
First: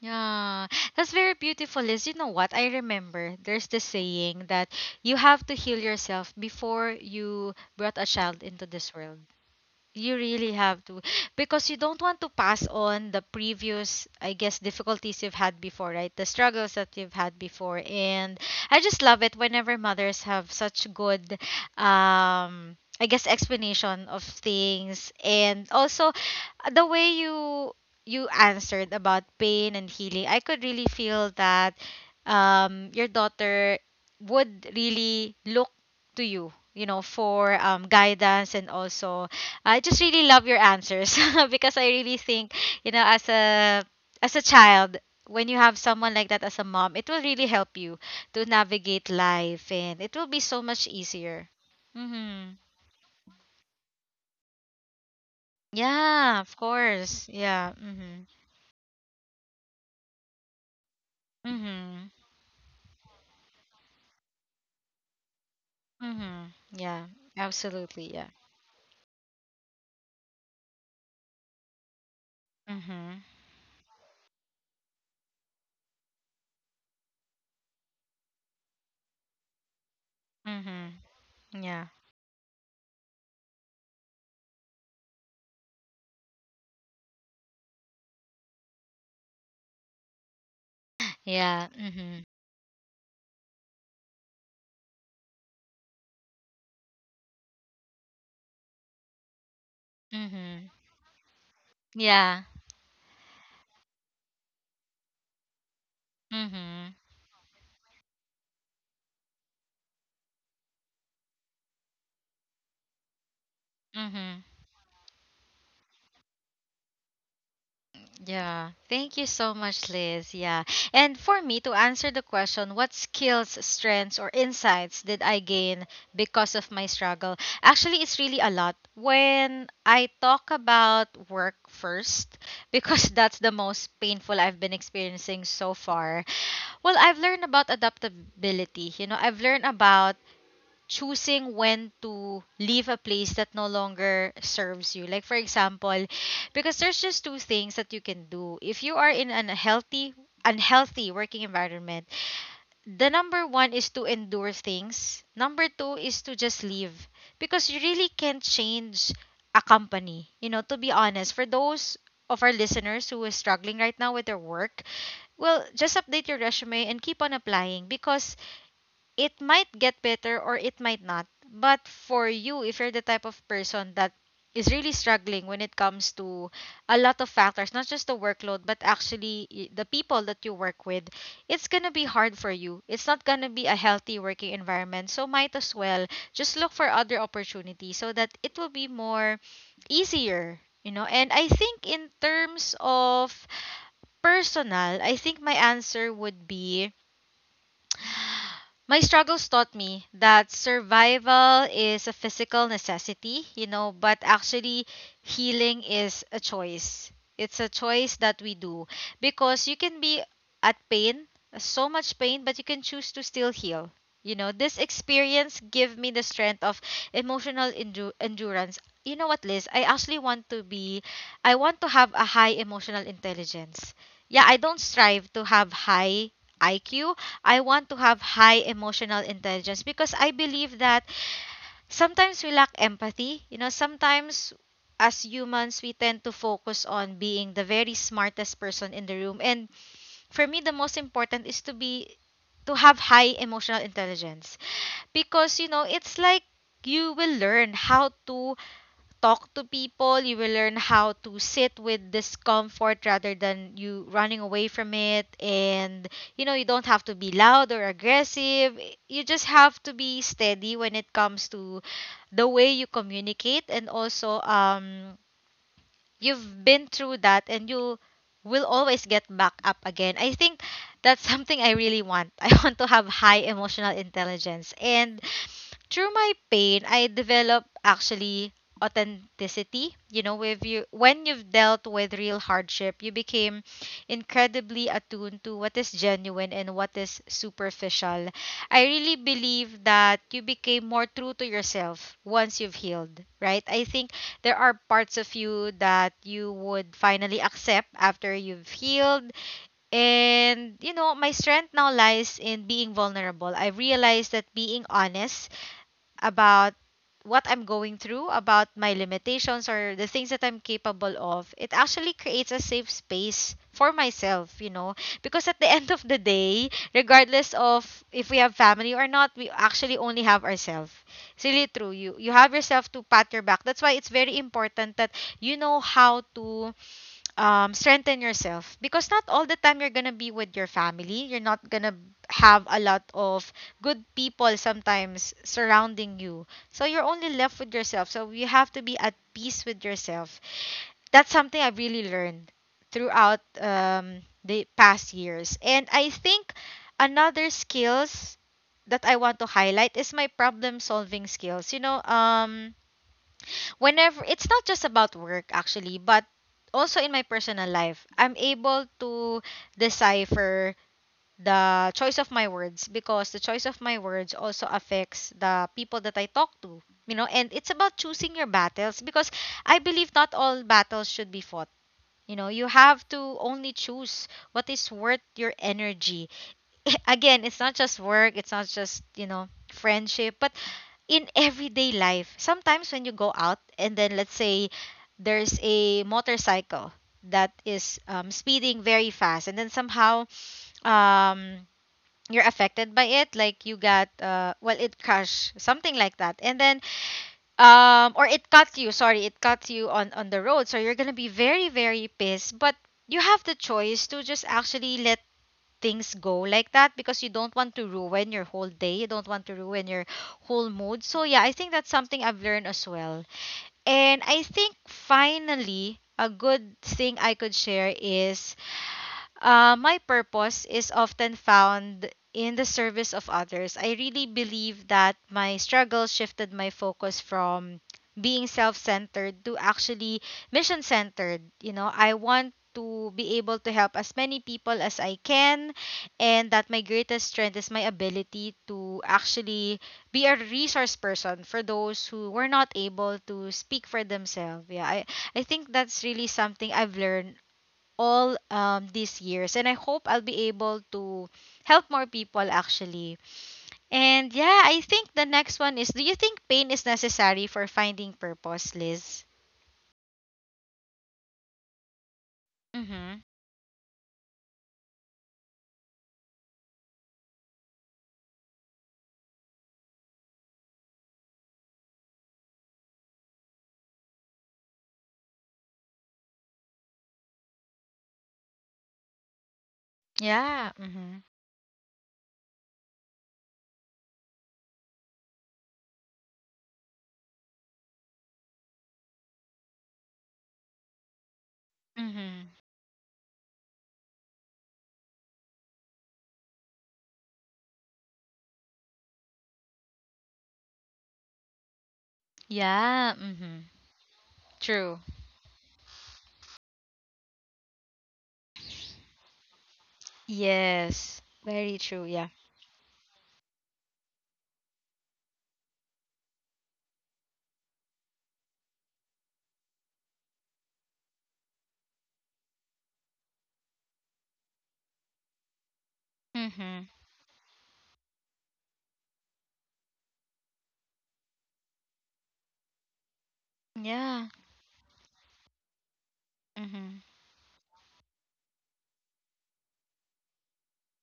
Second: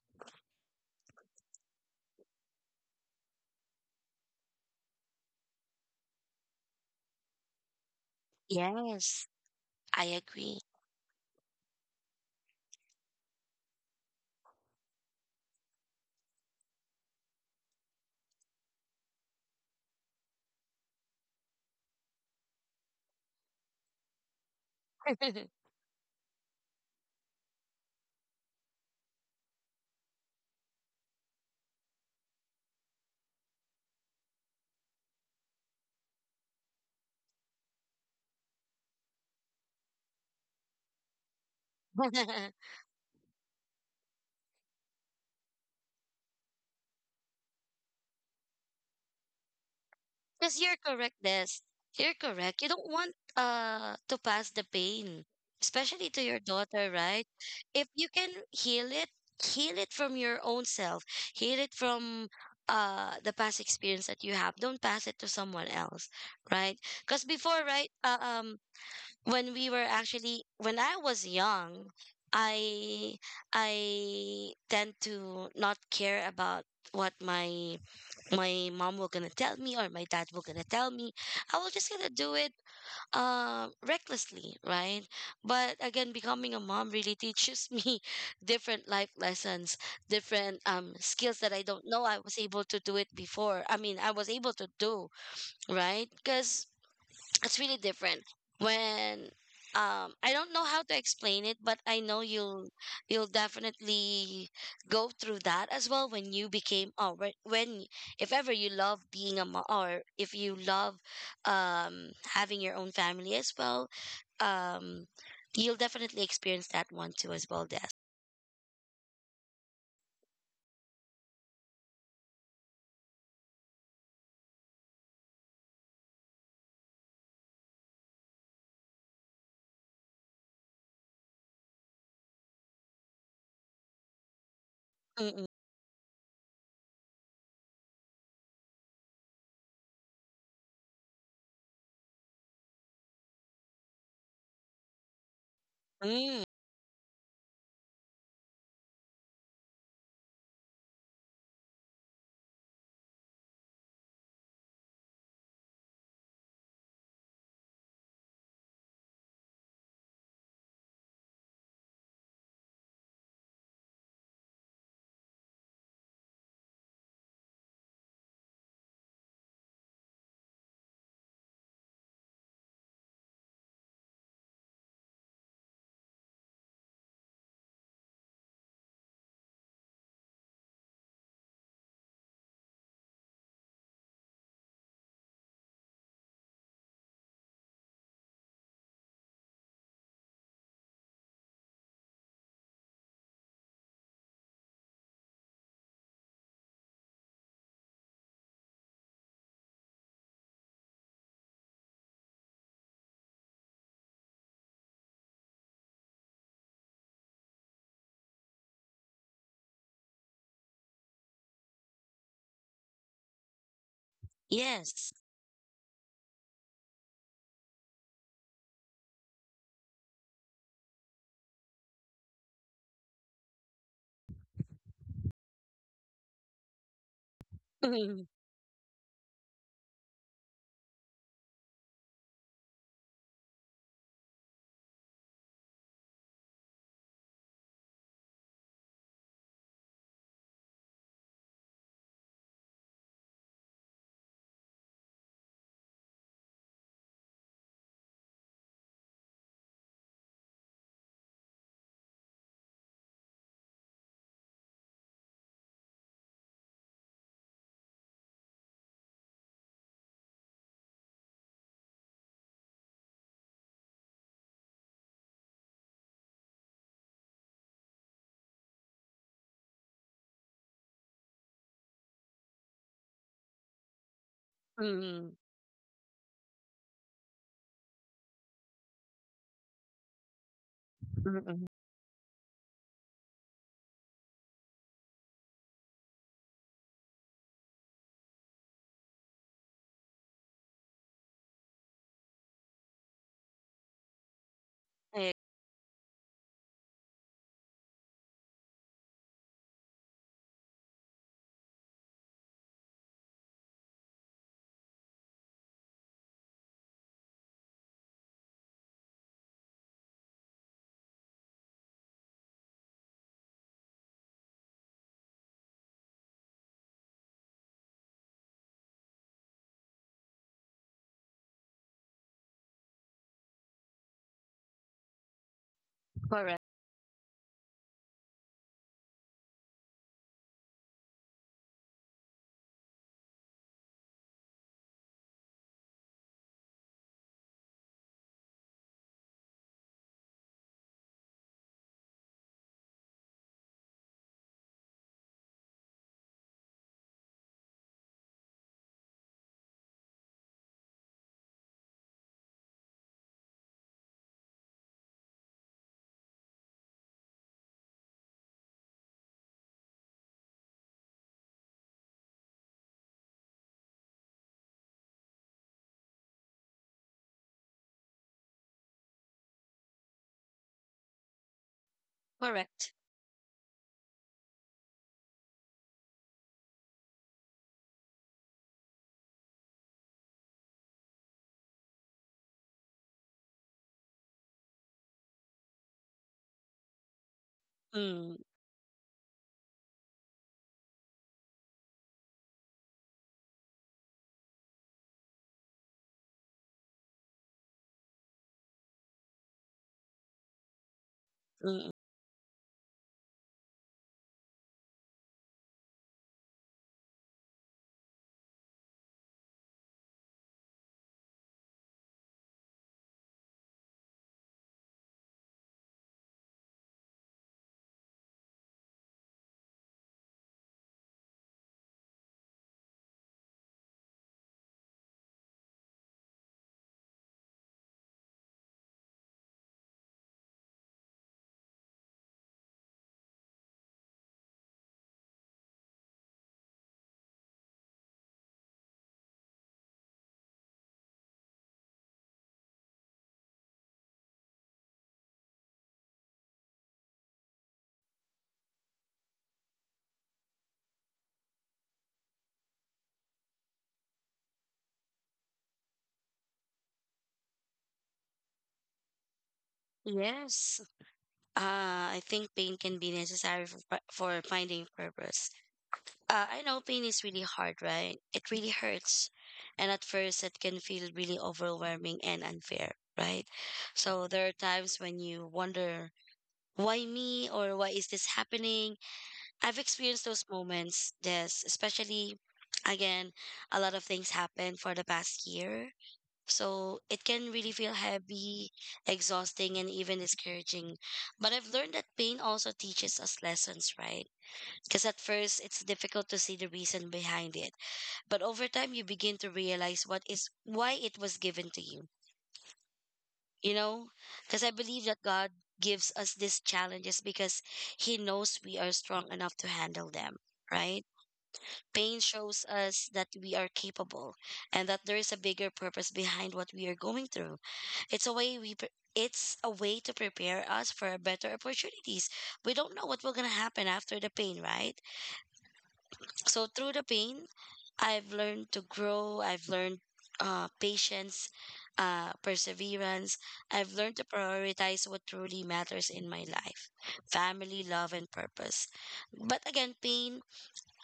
A: Yeah, that's very beautiful, Liz. You know what? I remember there's this saying that you have to heal yourself before you brought a child into this
B: Yes,
A: world.
B: I
A: You
B: agree.
A: really have to, because you don't want to pass on the previous, I guess, difficulties you've had before, right? The struggles that you've had before. And I just love it whenever mothers have such good, I guess, explanation of things. And also, the way you answered about pain and healing, I could really feel that your daughter would really look to you, for guidance. And also, I just really love your answers because I really think, as a child, when you have someone like that as a mom, it will really help you to navigate life and it will be
B: Because
A: so
B: you're
A: much
B: correct, Des.
A: easier.
B: You're
A: Mhm.
B: correct. You don't want to pass the pain, especially to your
A: Yeah, of
B: daughter, right?
A: course. Yeah.
B: If you
A: Mhm.
B: can heal it from your own self. Heal it
A: Mhm.
B: from the past experience that you have. Don't pass it to someone else,
A: Mhm.
B: right?
A: Yeah.
B: Because before, right,
A: Absolutely. Yeah.
B: when we were actually when I was young, I
A: Mhm.
B: I tend to not care about what my mom will gonna tell me, or my dad will gonna tell
A: Mhm.
B: me. i will
A: Yeah.
B: just gonna do it, recklessly, right? But again, becoming a mom really teaches me different life lessons, different skills that I
A: Yeah.
B: don't know I
A: Mhm.
B: was able to do it before. I mean, I was able to do, right? Because it's really different when, um, I don't know
A: Mhm.
B: how to explain it, but I know
A: Yeah.
B: you'll definitely go through that as well when you became,
A: Mhm.
B: or if ever you love being a mom, or if you love having your own family as well,
A: Mhm.
B: um, you'll definitely experience that one too as well, Des.
A: Yeah. Thank you so much, Liz. Yeah. And for me to answer the question, what skills, strengths, or insights did I gain because of my struggle? Actually, it's really a lot. When I talk about work first, because that's the most painful I've been experiencing
B: Mm-mm.
A: so far, well, I've learned about adaptability. You know, I've learned about choosing when to leave a place that no longer serves you. Like for example,
B: Mm.
A: because there's just two things that you can do. If you are in an unhealthy working environment, the number one is to endure things. Number two is to just leave. Because you really can't change a company. You know, to be honest, for those of our listeners who is struggling right now with their work, well, just update your resume and keep on applying because it might get better or it might not. But for you, if you're the type of person that is really struggling when it comes to a lot of factors, not just the workload, but actually the people that you work with, it's going to be hard for you. It's not going to be a healthy working environment. So, might as well just look for other opportunities so that it will be more easier, you know. And I think in terms of personal, I think my answer would be, my struggles taught me that survival is a physical necessity, you know, but actually healing is a choice. It's a choice that we do, because you can be at pain, so much pain, but you can choose to still heal. You know, this
B: Yes.
A: experience gave me the strength of emotional endurance. You know what, Liz? I actually want to be, I want to have a high emotional intelligence. Yeah, I don't strive to have high IQ, I want to have
B: Mm.
A: high emotional intelligence because I believe that sometimes we lack empathy. You know, sometimes as humans, we tend to focus on being the very smartest person in the room. And for me, the most important is to have high emotional intelligence, because, it's like you will learn how to talk to people, you will learn how to sit with discomfort rather than you running away from it. And, you know, you don't have to be loud or aggressive. You just have to be steady when it comes to the way you communicate. And also, you've been through that and you will always get back up again. I think that's something I really want. I want to have high emotional intelligence. And
B: Mm.
A: through my pain, I develop actually authenticity. You know, if you when you've
B: Mm-mm.
A: dealt with real hardship, you became incredibly attuned to what is genuine and what is superficial. I really believe that you became more true to yourself once you've healed, right? I think there are parts
B: Eh,
A: of you that you would finally accept after you've healed, and, you know, my strength now lies in being vulnerable. I realized that being honest about what I'm going through, about my limitations or the things that I'm capable of, it actually creates a safe space for myself, you know. Because at the end of the day, regardless of if we have family or not, we actually only have ourselves. It's really true. You have yourself to pat your back. That's why it's very important that you know how
B: correct.
A: to strengthen yourself, because not all the time you're gonna be with your family. You're not gonna have a lot of good people sometimes surrounding you. So you're only left with yourself. So you have to be at peace with yourself. That's something I've really learned throughout the past years. And I think another skills that I want to highlight is my problem solving skills. Whenever it's not just about work actually, but also in my personal life, I'm able to decipher the choice of my words because the choice of my words also affects the people that I talk to. You know, and it's about choosing your battles because I believe not all battles should be fought. You know, you
B: Correct.
A: have to only choose what is worth your energy. Again, it's not just work, it's not just, you know, friendship, but in everyday life. Sometimes when you go out and then let's say there's a motorcycle that is
B: Mm.
A: speeding very fast, and then somehow um you're affected by it. Like you got well, it crashed, something like that. And then or it cut you, sorry, it cut you on the road, so you're gonna be very
B: Mm.
A: very pissed. But you have the choice to just actually let things go like that, because you don't want to ruin your whole day, you don't want to ruin your whole mood. So yeah, I think that's something I've learned as well. And I think finally a good thing I could share is my purpose is often found in the service of others. I really believe that my struggle shifted my focus from being self centered to actually mission centered. You know, I want to be able to help as many people as I can, and that my greatest strength is my ability to actually be a resource person for those who were not able to speak for themselves. I think that's really something I've learned all these years. And I hope I'll be able to help more people actually. And yeah, I think the next one is, do you think pain is necessary for finding purpose, Liz?
B: Yes. I think pain can be
A: Mm-hmm.
B: necessary for, for finding purpose. I know pain is really hard, right? It really hurts. And at first, it can feel really overwhelming and unfair, right? So there are times when you wonder, why me, or why is this happening? I've experienced those
A: Yeah.
B: moments,
A: Mm-hmm.
B: yes, especially again, a lot of things happened for the past year, so it can really feel heavy, exhausting, and even discouraging. But I've learned that pain
A: Mm-hmm.
B: also teaches us lessons, right? Because at first it's difficult to see the reason behind it. But over time you begin to realize what is why it was given to you.
A: Yeah. Mm-hmm.
B: You know? Because I
A: True.
B: believe that God gives us these challenges because He knows we are strong enough to handle them, right?
A: Yes. Very true.
B: Pain
A: Yeah.
B: shows us that we are capable, and that there is a bigger purpose behind what we are going through. It's a way we pre- it's a way to prepare us for better opportunities. We don't know what will going to happen after the pain, right? So
A: Mm-hmm.
B: through the pain, I've learned to grow, I've learned, patience, perseverance. I've learned to
A: Yeah.
B: prioritize what truly matters in my life:
A: Mm-hmm.
B: family, love, and purpose. But again, pain,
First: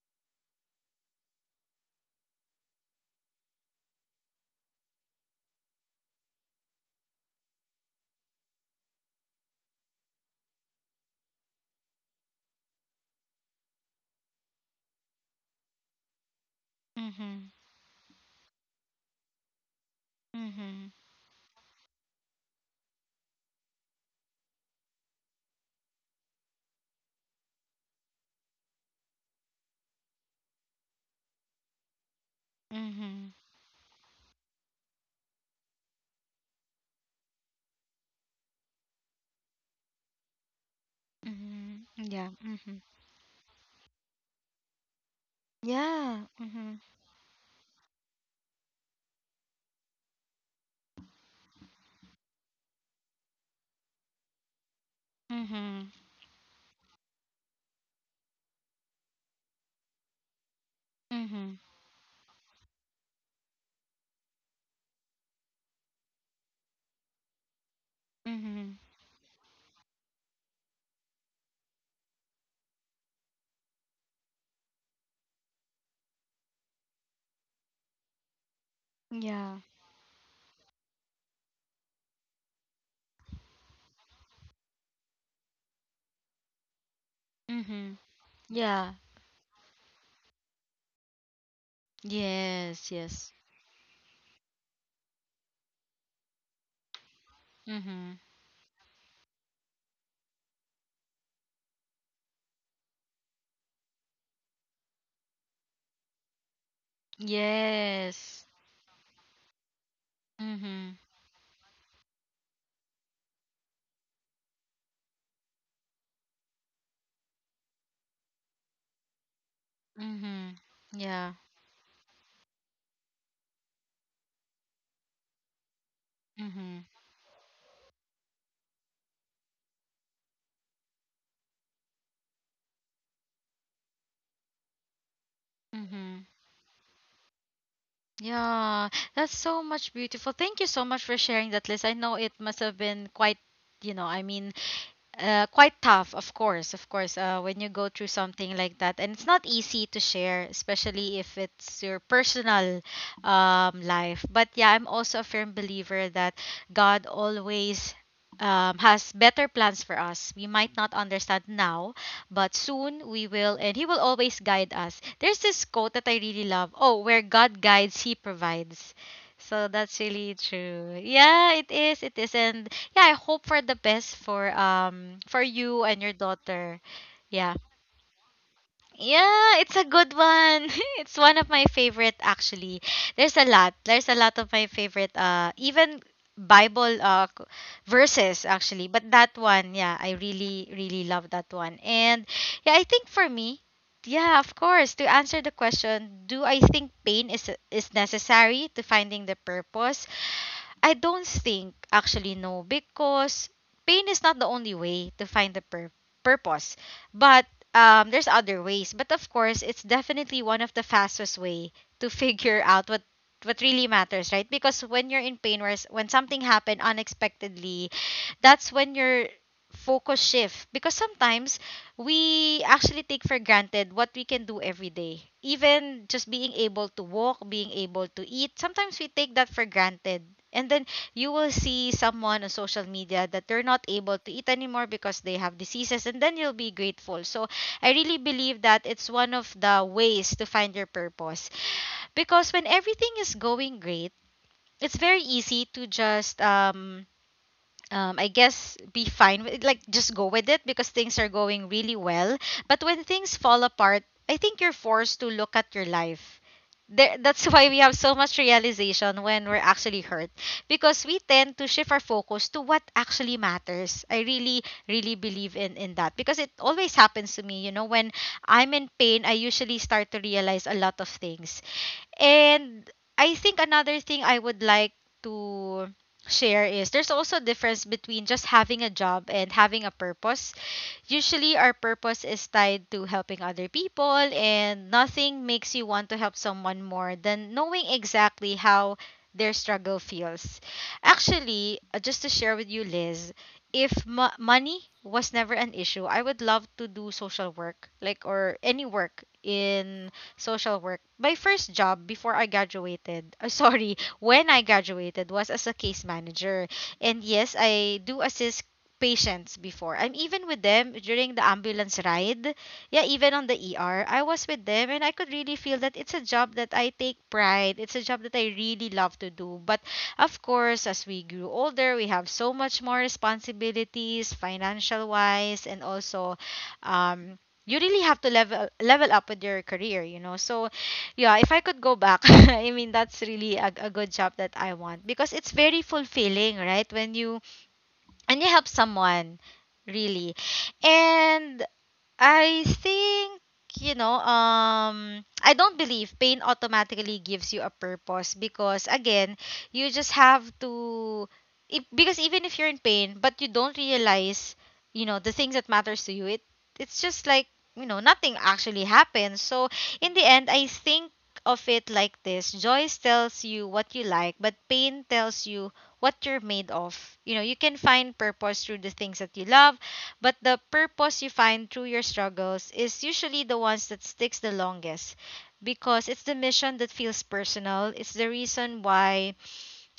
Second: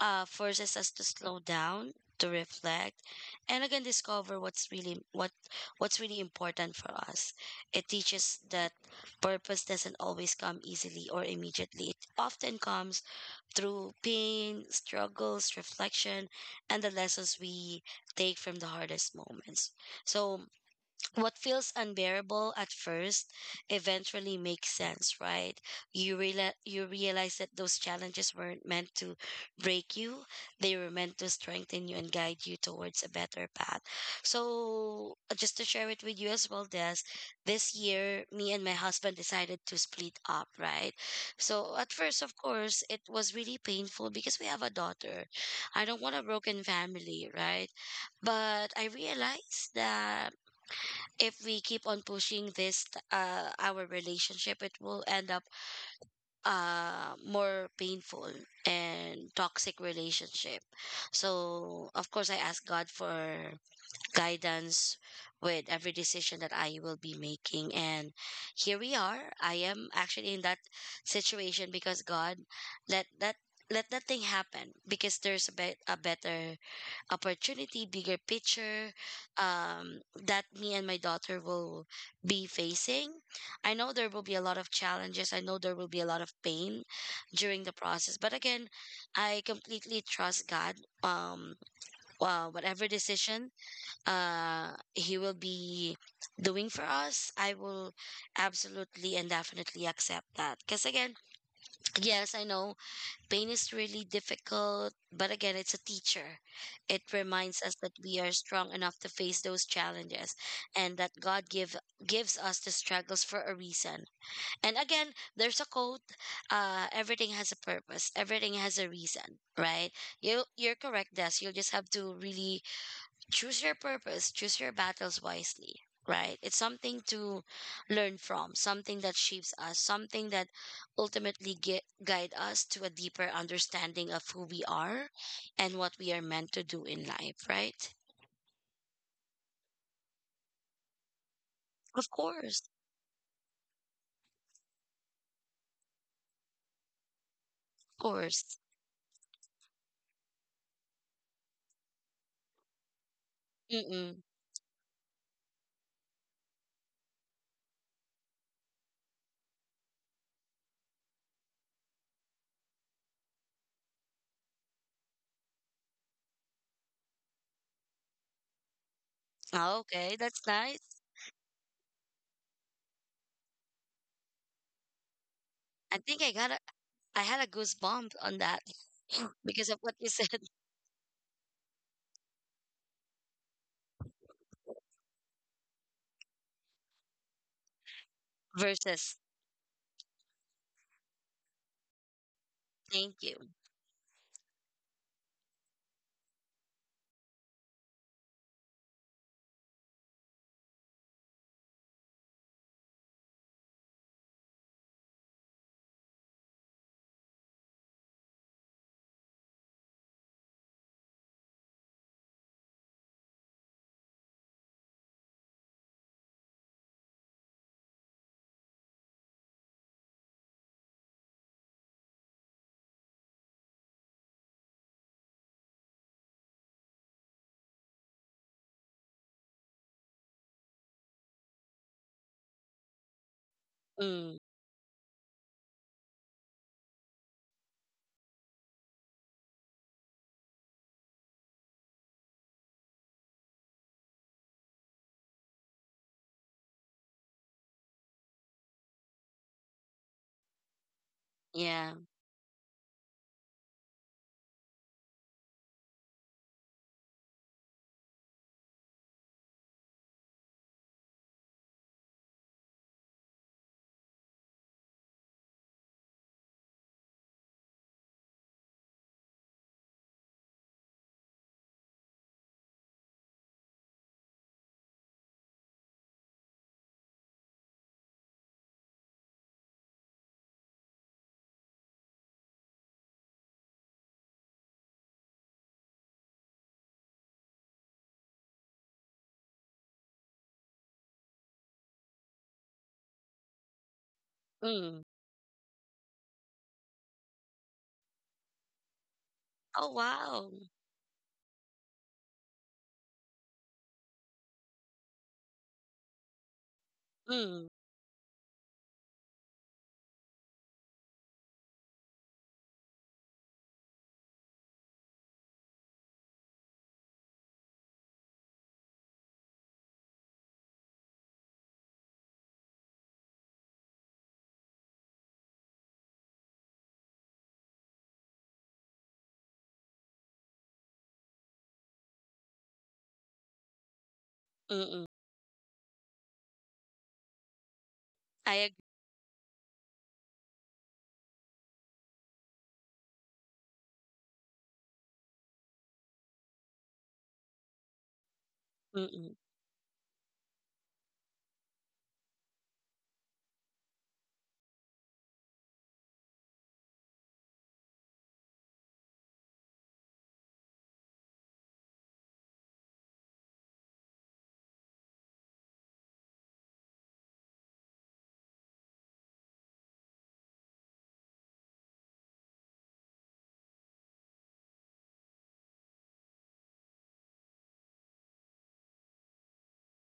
B: forces us to slow down, to reflect, and again discover what what's really important for us. It teaches that purpose doesn't always come easily or immediately. It often comes through pain, struggles, reflection, and the lessons
A: Mm-hmm.
B: we take from the hardest moments. So
A: Mm-hmm.
B: what feels unbearable at first eventually makes sense, right? You realize that those challenges weren't meant to break you, they were meant to strengthen you and guide you towards a
A: Mm-hmm.
B: better path. So, just to share it with you as well, Des, this year me and my husband decided to split up, right? So
A: Mm-hmm.
B: at first
A: Yeah.
B: of
A: Mm-hmm.
B: course it was really painful because we have a daughter. I don't want a
A: Yeah.
B: broken
A: Mm-hmm.
B: family, right? But I realized that if we keep on pushing our relationship, it will end up,
A: Mm-hmm.
B: more painful and toxic relationship.
A: Mm-hmm.
B: So of course I ask God for guidance with every decision that I will be making, and
A: Mm-hmm.
B: here we are. I am actually in that situation because God let that, let that thing happen, because there's a, a better opportunity, bigger picture,
A: Yeah.
B: um, that me and my daughter will be facing. I know there will be a lot of challenges. I know there will be a lot of pain during the
A: Mm-hmm.
B: process. But again,
A: Yeah.
B: I completely trust God. Um, well, whatever
A: Yes, yes.
B: decision, He will be doing for us, I will
A: Mm-hmm.
B: absolutely and definitely accept that. Because again, yes, I know, pain is really difficult, but again, it's a teacher. It reminds us that we are
A: Yes.
B: strong enough to face those challenges, and
A: Mm-hmm.
B: that God gives us the struggles for a reason. And again, there's a quote, everything has a purpose, everything has a reason, right? You
A: Mm-hmm.
B: you're correct,
A: Yeah.
B: Des. You'll just have to really choose your purpose, choose your battles wisely, right? It's
A: Mm-hmm.
B: something to learn from, something that shapes us, something that ultimately guide us to a deeper understanding of who we are and what we are
A: Mm-hmm.
B: meant to do in life, right?
A: Yeah. That's so much beautiful. Thank you so much for sharing that list. I
B: Of
A: know it must
B: course,
A: have been quite, you know, I mean, quite tough, of course, when you go
B: of
A: through something
B: course.
A: like that. And it's not easy to share, especially if it's your personal
B: Mm-mm.
A: life. But yeah, I'm also a firm believer that God always has better plans for us. We might not understand now, but soon we will, and He will always guide us. There's this quote that I really love. Oh, where God guides, He provides. So
B: Oh,
A: that's
B: okay,
A: really
B: that's nice.
A: true. Yeah, it is. It is. And yeah, I hope for the best for you
B: I
A: and your
B: think
A: daughter.
B: I had a
A: Yeah.
B: goosebump on that
A: Yeah,
B: because
A: it's
B: of
A: a
B: what you
A: good
B: said
A: one. It's one of my favorite actually. There's a lot. There's a lot of my favorite even Bible verses actually, but
B: versus.
A: that one, yeah, I really love that one. And yeah, I think
B: Thank
A: for
B: you.
A: me, yeah, of course, to answer the question, do I think pain is necessary to finding the purpose? I don't think actually, no, because pain is not the only way to find the purpose. But there's other ways. But of course, it's definitely one of the fastest way to figure out what really matters, right? Because when you're in pain or when something happened unexpectedly, that's when your focus shift, because sometimes we actually take for granted what we can do every day. Even just being able to walk, being able to eat, sometimes we take that for granted. And then you will see someone on social media that they're not able to
B: Mm,
A: eat anymore because they have diseases, and then you'll be grateful. So I really believe that it's one of the ways to find your purpose. Because when everything is going great, it's very easy to just I guess be fine with, like, just go with it because things are going
B: yeah.
A: really well. But when things fall apart, I think you're forced to look at your life. There, that's why we have so much realization when we're actually hurt, because we tend to shift our focus to what actually matters. I really believe in that, because it always happens to me. You know, when I'm in pain, I usually start to realize a lot of things. And I think another thing I would like to share is there's also a difference between just having a job and having a purpose. Usually, our purpose is tied to helping other people, and nothing makes you want to help someone more than knowing exactly how their struggle feels. Actually, just to share with you, Liz, if money
B: Mm.
A: was never an issue, I would love to do social work, like, or any work
B: Oh,
A: in
B: wow.
A: social work. My first job before I graduated, when I graduated, was as a case manager. And yes,
B: Mm,
A: I do assist patients before. I'm even with them during the ambulance ride. Yeah, even on the ER, I was with them, and I could really feel that it's a job that I take pride. It's a job that I really love to do. But of course, as we grew older, we have so much more responsibilities, financial wise, and also um you really have to level up with your career, you know. So, yeah, if I could go back, I mean, that's really a good job that I
B: mm-mm.
A: want, because it's very fulfilling, right? When you and you help
B: I
A: someone really. And I think, you know, I don't believe pain automatically gives you a purpose, because
B: Mm-mm.
A: again, you just have to, if, because even if you're in pain but you don't realize, you know, the things that matters to you, it's just like, you know, nothing actually happens. So in the end, I think of it like this: joy tells you what you like, but pain tells you what you're made of. You know, you can find purpose through the things that you love, but the purpose you find through your struggles is usually the ones that sticks the longest, because it's the mission that feels personal. It's the reason why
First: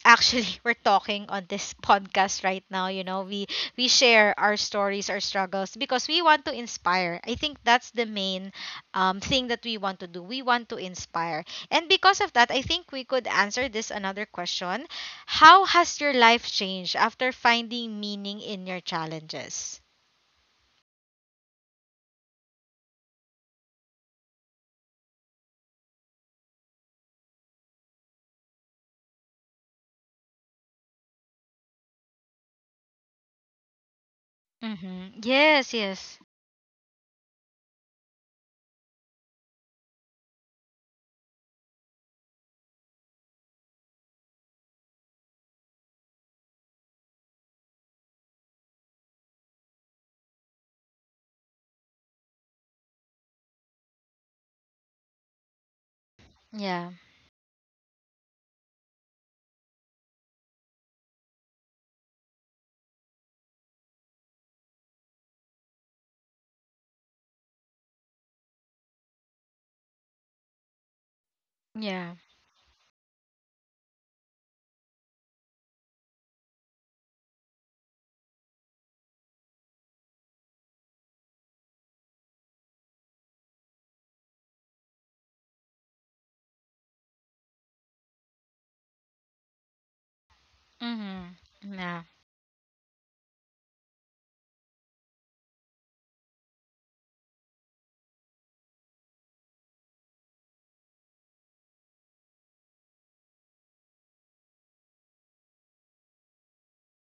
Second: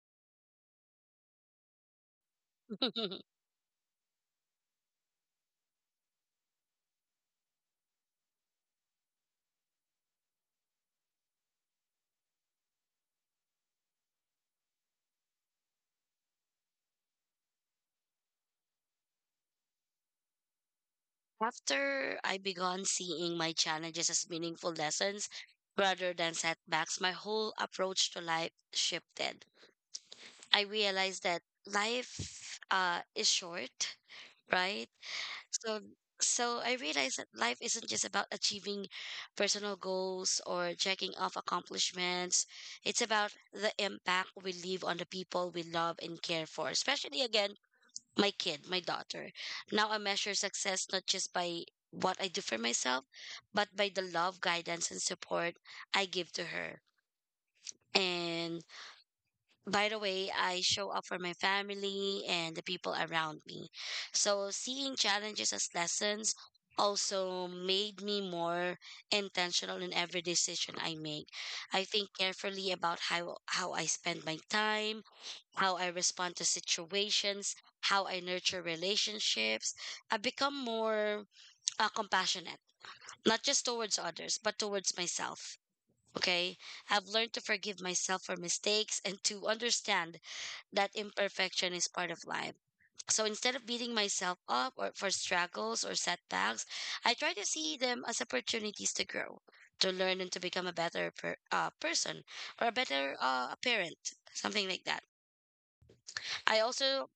A: actually we're talking on this podcast right now, you know. We share our stories, our struggles because we want to inspire. I think that's the main thing that we want to do. We want to inspire. And because of that, I think we could answer this another question. How has your life changed after finding meaning in your challenges?
B: After I began seeing my challenges as meaningful lessons rather than setbacks, my whole approach to life shifted. I realized that life is short, right?
A: Mm-hmm. Yes,
B: So
A: yes.
B: so I realized that life isn't just about achieving personal goals or checking off accomplishments. It's about the impact we leave on the people we love and care for, especially again my kid, my daughter. Now I measure success not just by what I do for myself, but by the love, guidance, and support I give to her.
A: Yeah.
B: And by the way, I show up for my family and the people around me. So seeing challenges as lessons also made me more intentional in every decision I make. I
A: Yeah.
B: think carefully about how I spend my time, how I respond to situations, how I nurture relationships. I become more compassionate, not just towards others, but towards myself. Okay, I've learned to forgive myself for mistakes and to understand that
A: Mm-hmm.
B: imperfection is
A: Yeah.
B: part of life. So instead of beating myself up or for struggles or setbacks, I try to see them as opportunities to grow, to learn, and to become a better person or a better parent, something like that. I also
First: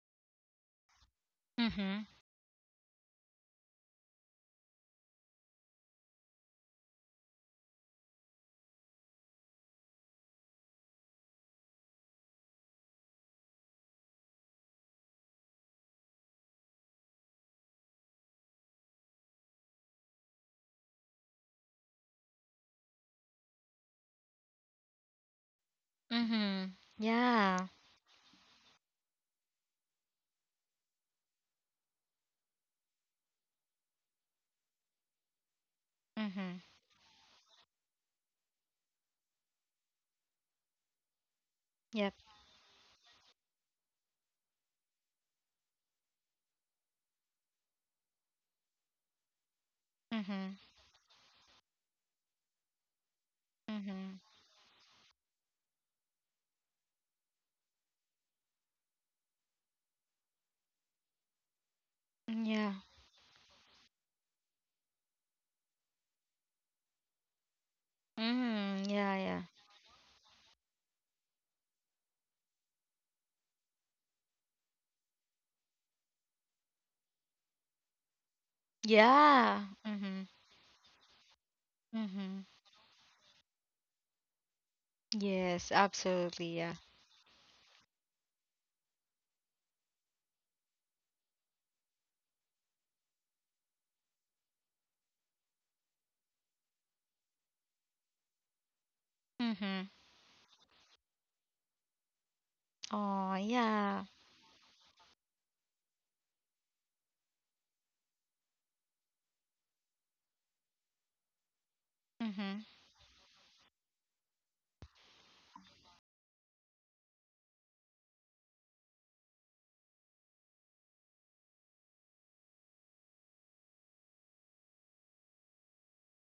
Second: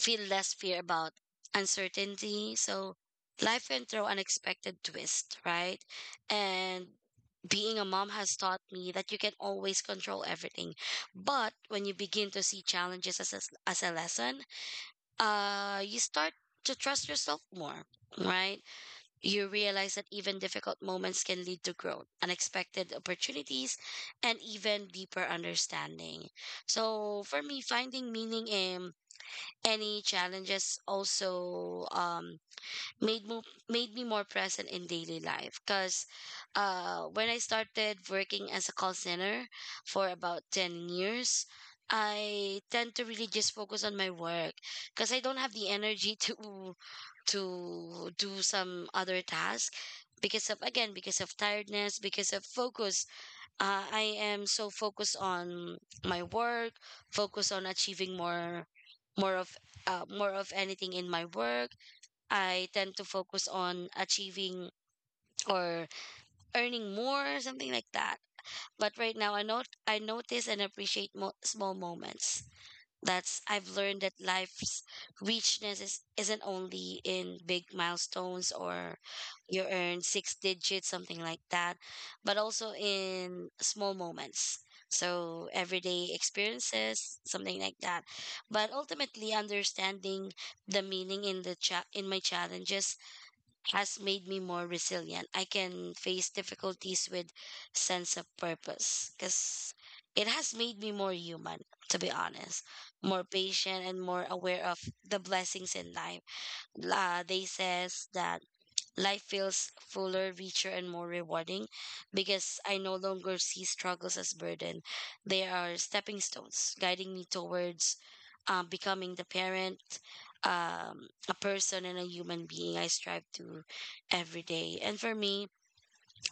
B: feel less fear about
A: Mm-hmm.
B: uncertainty. So life can throw unexpected twist, right? And being a mom has taught me that you can always control everything. But when you begin to see challenges as a lesson, you start to trust yourself more, right? You realize that even difficult moments can lead to growth, unexpected opportunities, and even deeper understanding.
A: Mm-hmm.
B: So for me,
A: Yeah.
B: finding meaning in any challenges also made mo- made me more present in daily life because
A: Mm-hmm.
B: when I started working as a call center for about 10 years,
A: Yep.
B: I tend to really just focus on my work because I don't have the energy to do some other task because
A: Mm-hmm.
B: of again, because of tiredness, because of focus. I
A: Mm-hmm.
B: am so focused on my work, focused on achieving more of, more of anything in my work.
A: Yeah.
B: I tend to focus on achieving or earning more, something like that.
A: Mm-hmm.
B: But
A: Yeah,
B: right now,
A: yeah.
B: I know I notice and appreciate small moments. That's I've learned that life's richness isn't only in big milestones or
A: Yeah.
B: you earn
A: Mm-hmm.
B: six digits, something like that, but
A: Mm-hmm.
B: also in small moments. So
A: Yes,
B: everyday
A: absolutely, yeah.
B: experiences, something like that. But ultimately, understanding the meaning in my challenges has made me more resilient. I can face difficulties with sense of purpose because
A: Mm-hmm.
B: it has made me more human, to be honest, more
A: Oh,
B: patient and
A: yeah.
B: more aware of the blessings in life. La They says that life feels fuller, richer, and more rewarding because
A: Mm-hmm.
B: I no longer see struggles as burden. They are stepping stones, guiding me towards becoming the parent, a person, and a human being I strive to every day. And for me,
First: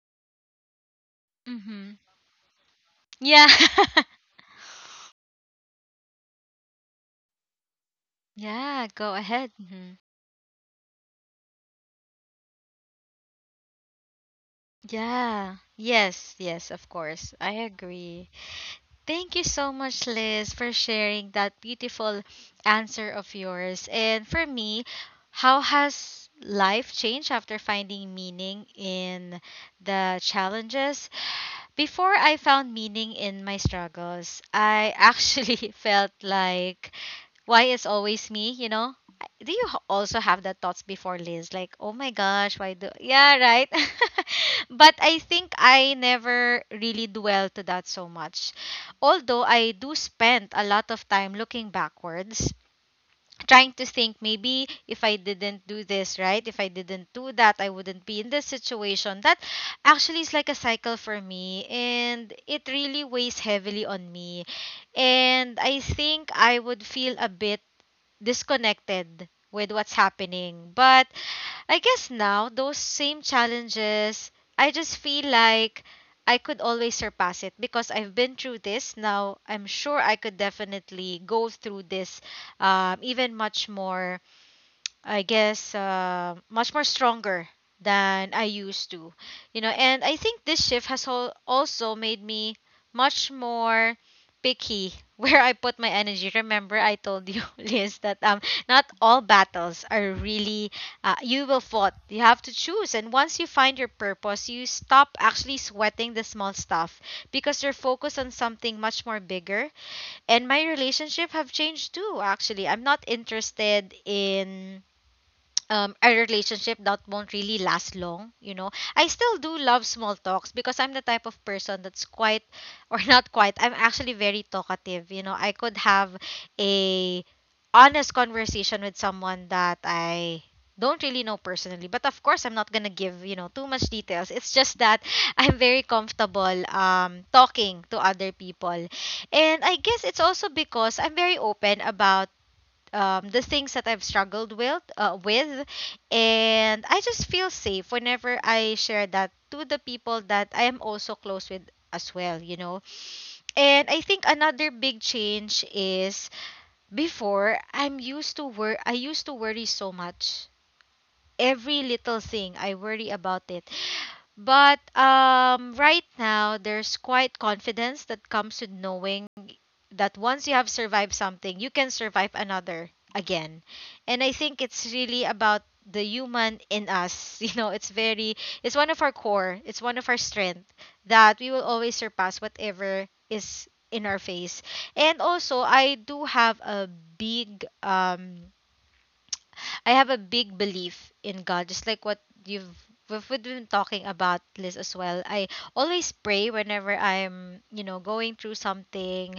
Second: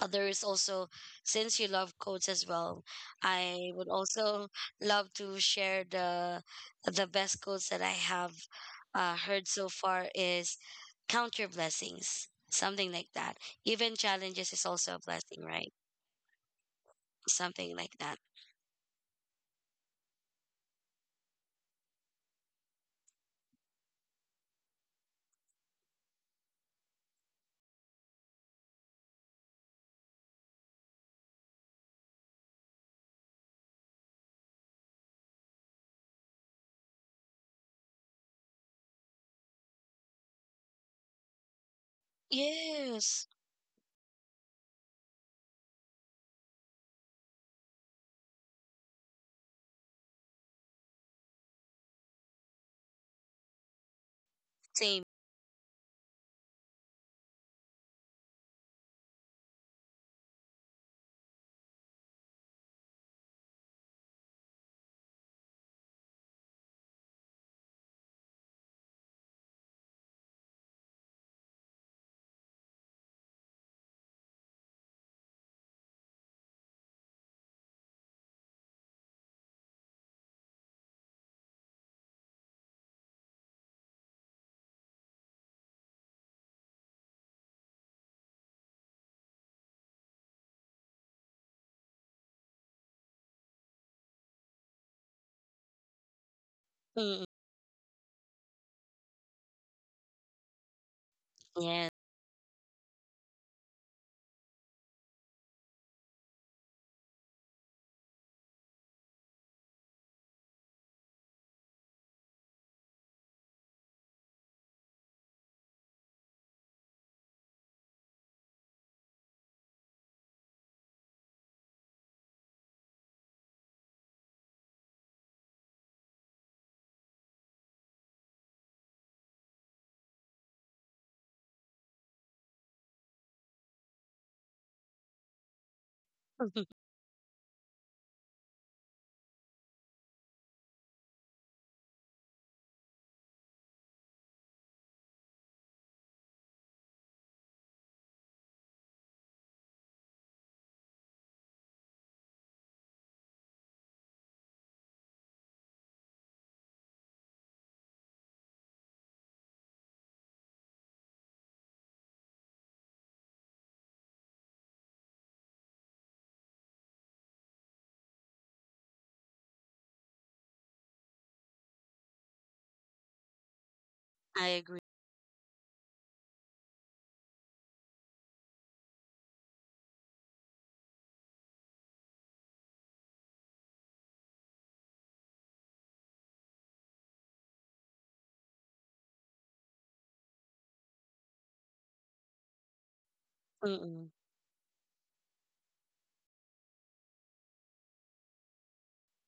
B: there is also, since you
A: Mm-hmm.
B: love quotes as well,
A: Yeah.
B: I would also love to share the best quotes that I have
A: Yeah, go
B: heard
A: ahead.
B: so
A: Mm-hmm.
B: far is count your blessings, something like that. Even challenges is also a blessing,
A: Yeah.
B: right?
A: Yes, yes, of course. I
B: Something like that.
A: agree. Thank you so much, Liz, for sharing that beautiful answer of yours. And for me, how has life changed after finding meaning in the challenges? Before I found meaning in my struggles, I actually felt like, why is always me, you know? I- do you also have that thoughts before, Liz? Like, oh my gosh, why do.
B: Yes,
A: Yeah, right. But I think I never really dwell to that so much. Although I do spend a lot of time looking backwards, trying to think, maybe
B: same.
A: if I didn't do this, right? If I didn't do that, I wouldn't be in this situation. That actually is like a cycle for me, and it really weighs heavily on me. And I think I would feel a bit disconnected with what's happening. But I guess now those same challenges, I just feel like I could always surpass it, because I've been through this. Now I'm sure I could definitely go through this, even much more, I guess, much more stronger than I used to. You know, and I think this shift has also made me much more picky where I put my energy. Remember, I
B: Mm.
A: told you, Liz, that not all battles are really you will
B: Yes.
A: fought. You have to choose, and once you find your purpose, you stop actually sweating the small stuff, because you're focused on something much more bigger. And my relationship have changed too. Actually, I'm not interested in a relationship that won't really last long. You know, I still do love small talks because I'm the type of person that's quite, or not quite, I'm actually very talkative. You know, I could have a honest conversation with someone that I don't really know personally, but of course I'm not going to give, you know, too much details. It's just that I'm very comfortable talking to other people. And I guess it's also because I'm very open about the things that I've struggled with, and I just feel safe whenever I share that to the people that I am also close with as well, you know. And I think another big change is before I'm used to wor, I used to worry so much. Every little thing I worry about it. But right now, there's quite confidence that comes with knowing that once you have survived something, you can survive another again. And I
B: I
A: think it's
B: agree.
A: really about the human in us. It's very, it's one of our core, it's one of our strength that we will always surpass whatever is in our face. And also, I have a big belief in God, just like what you've we've been talking
B: Mm-mm.
A: about, Liz, as well. I always pray whenever I'm going through something,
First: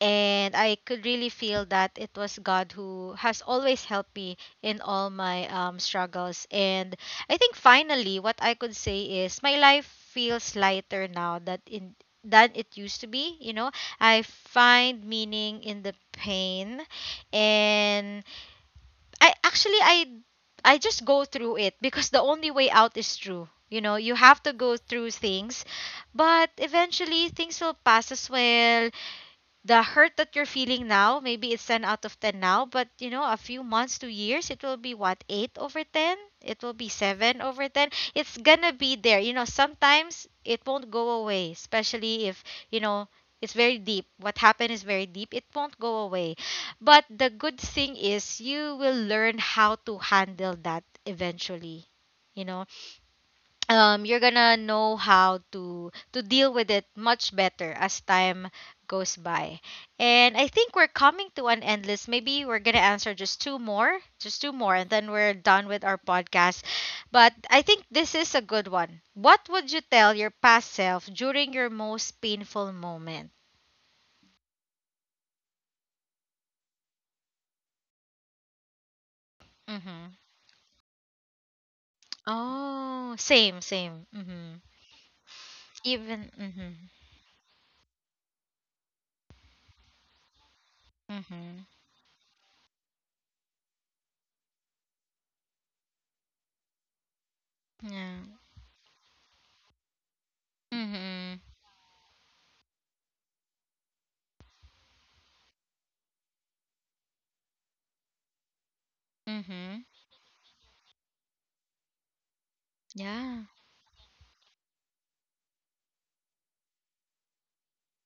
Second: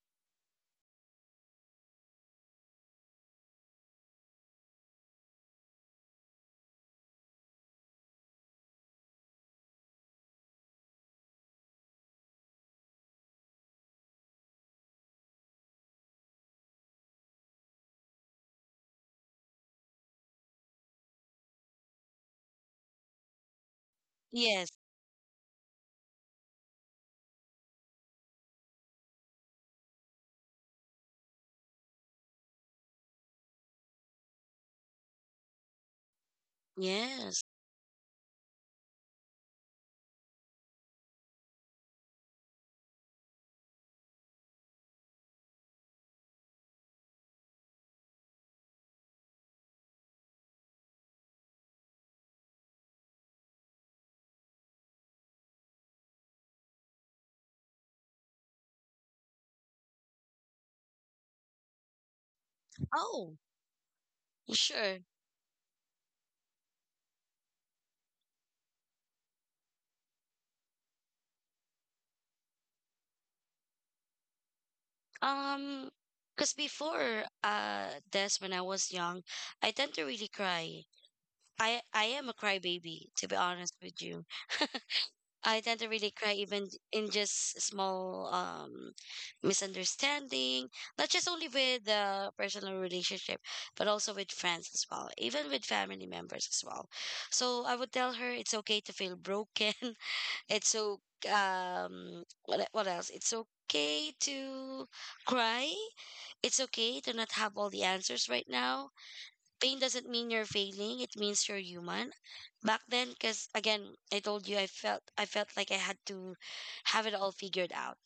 A: and I could really feel that it was God who has always helped me in all my struggles. And I think finally, what I could say is my life feels lighter now that in than it used to be. You know, I find meaning in the pain, and I I just go through it because the only way out is through. You know, you have to
B: Yes,
A: go through things, but eventually things will pass as well. The hurt that you're feeling now, maybe it's 10 out of 10 now, but you know, a few months to years, it will be what, 8 over 10? It will be 7
B: yes.
A: over 10. It's gonna be there. You know, sometimes it won't go away, especially if, you know, it's very deep. What happened is very deep. It won't go away. But the good thing is you will learn how to handle that eventually. You know, you're gonna know how to deal with it much better as time goes by. And I think we're coming to an end list. Maybe we're gonna answer
B: Oh,
A: just two more, and
B: sure.
A: then we're done with our podcast. But I think this is a good one. What would you tell your past self during your most painful moment?
B: Um, because before this, when I was young, I tend to
A: Mm-hmm.
B: really cry. I am a crybaby,
A: Oh,
B: to be
A: same,
B: honest with
A: same.
B: you.
A: Mm-hmm.
B: I tend to really
A: Even.
B: cry
A: Mm-hmm.
B: even in just small misunderstanding, not just only
A: Mm-hmm.
B: with the personal relationship, but also with friends as well, even with family members as well. So I would tell
A: Yeah.
B: her it's okay to feel broken. It's so
A: Mm-hmm.
B: what e- what else? It's okay to cry. It's okay to not have all the answers right now. Pain
A: Mm-hmm.
B: doesn't mean you're failing. It means you're human. Back then,
A: Yeah.
B: because again, I told you I felt like I had to have it all figured out.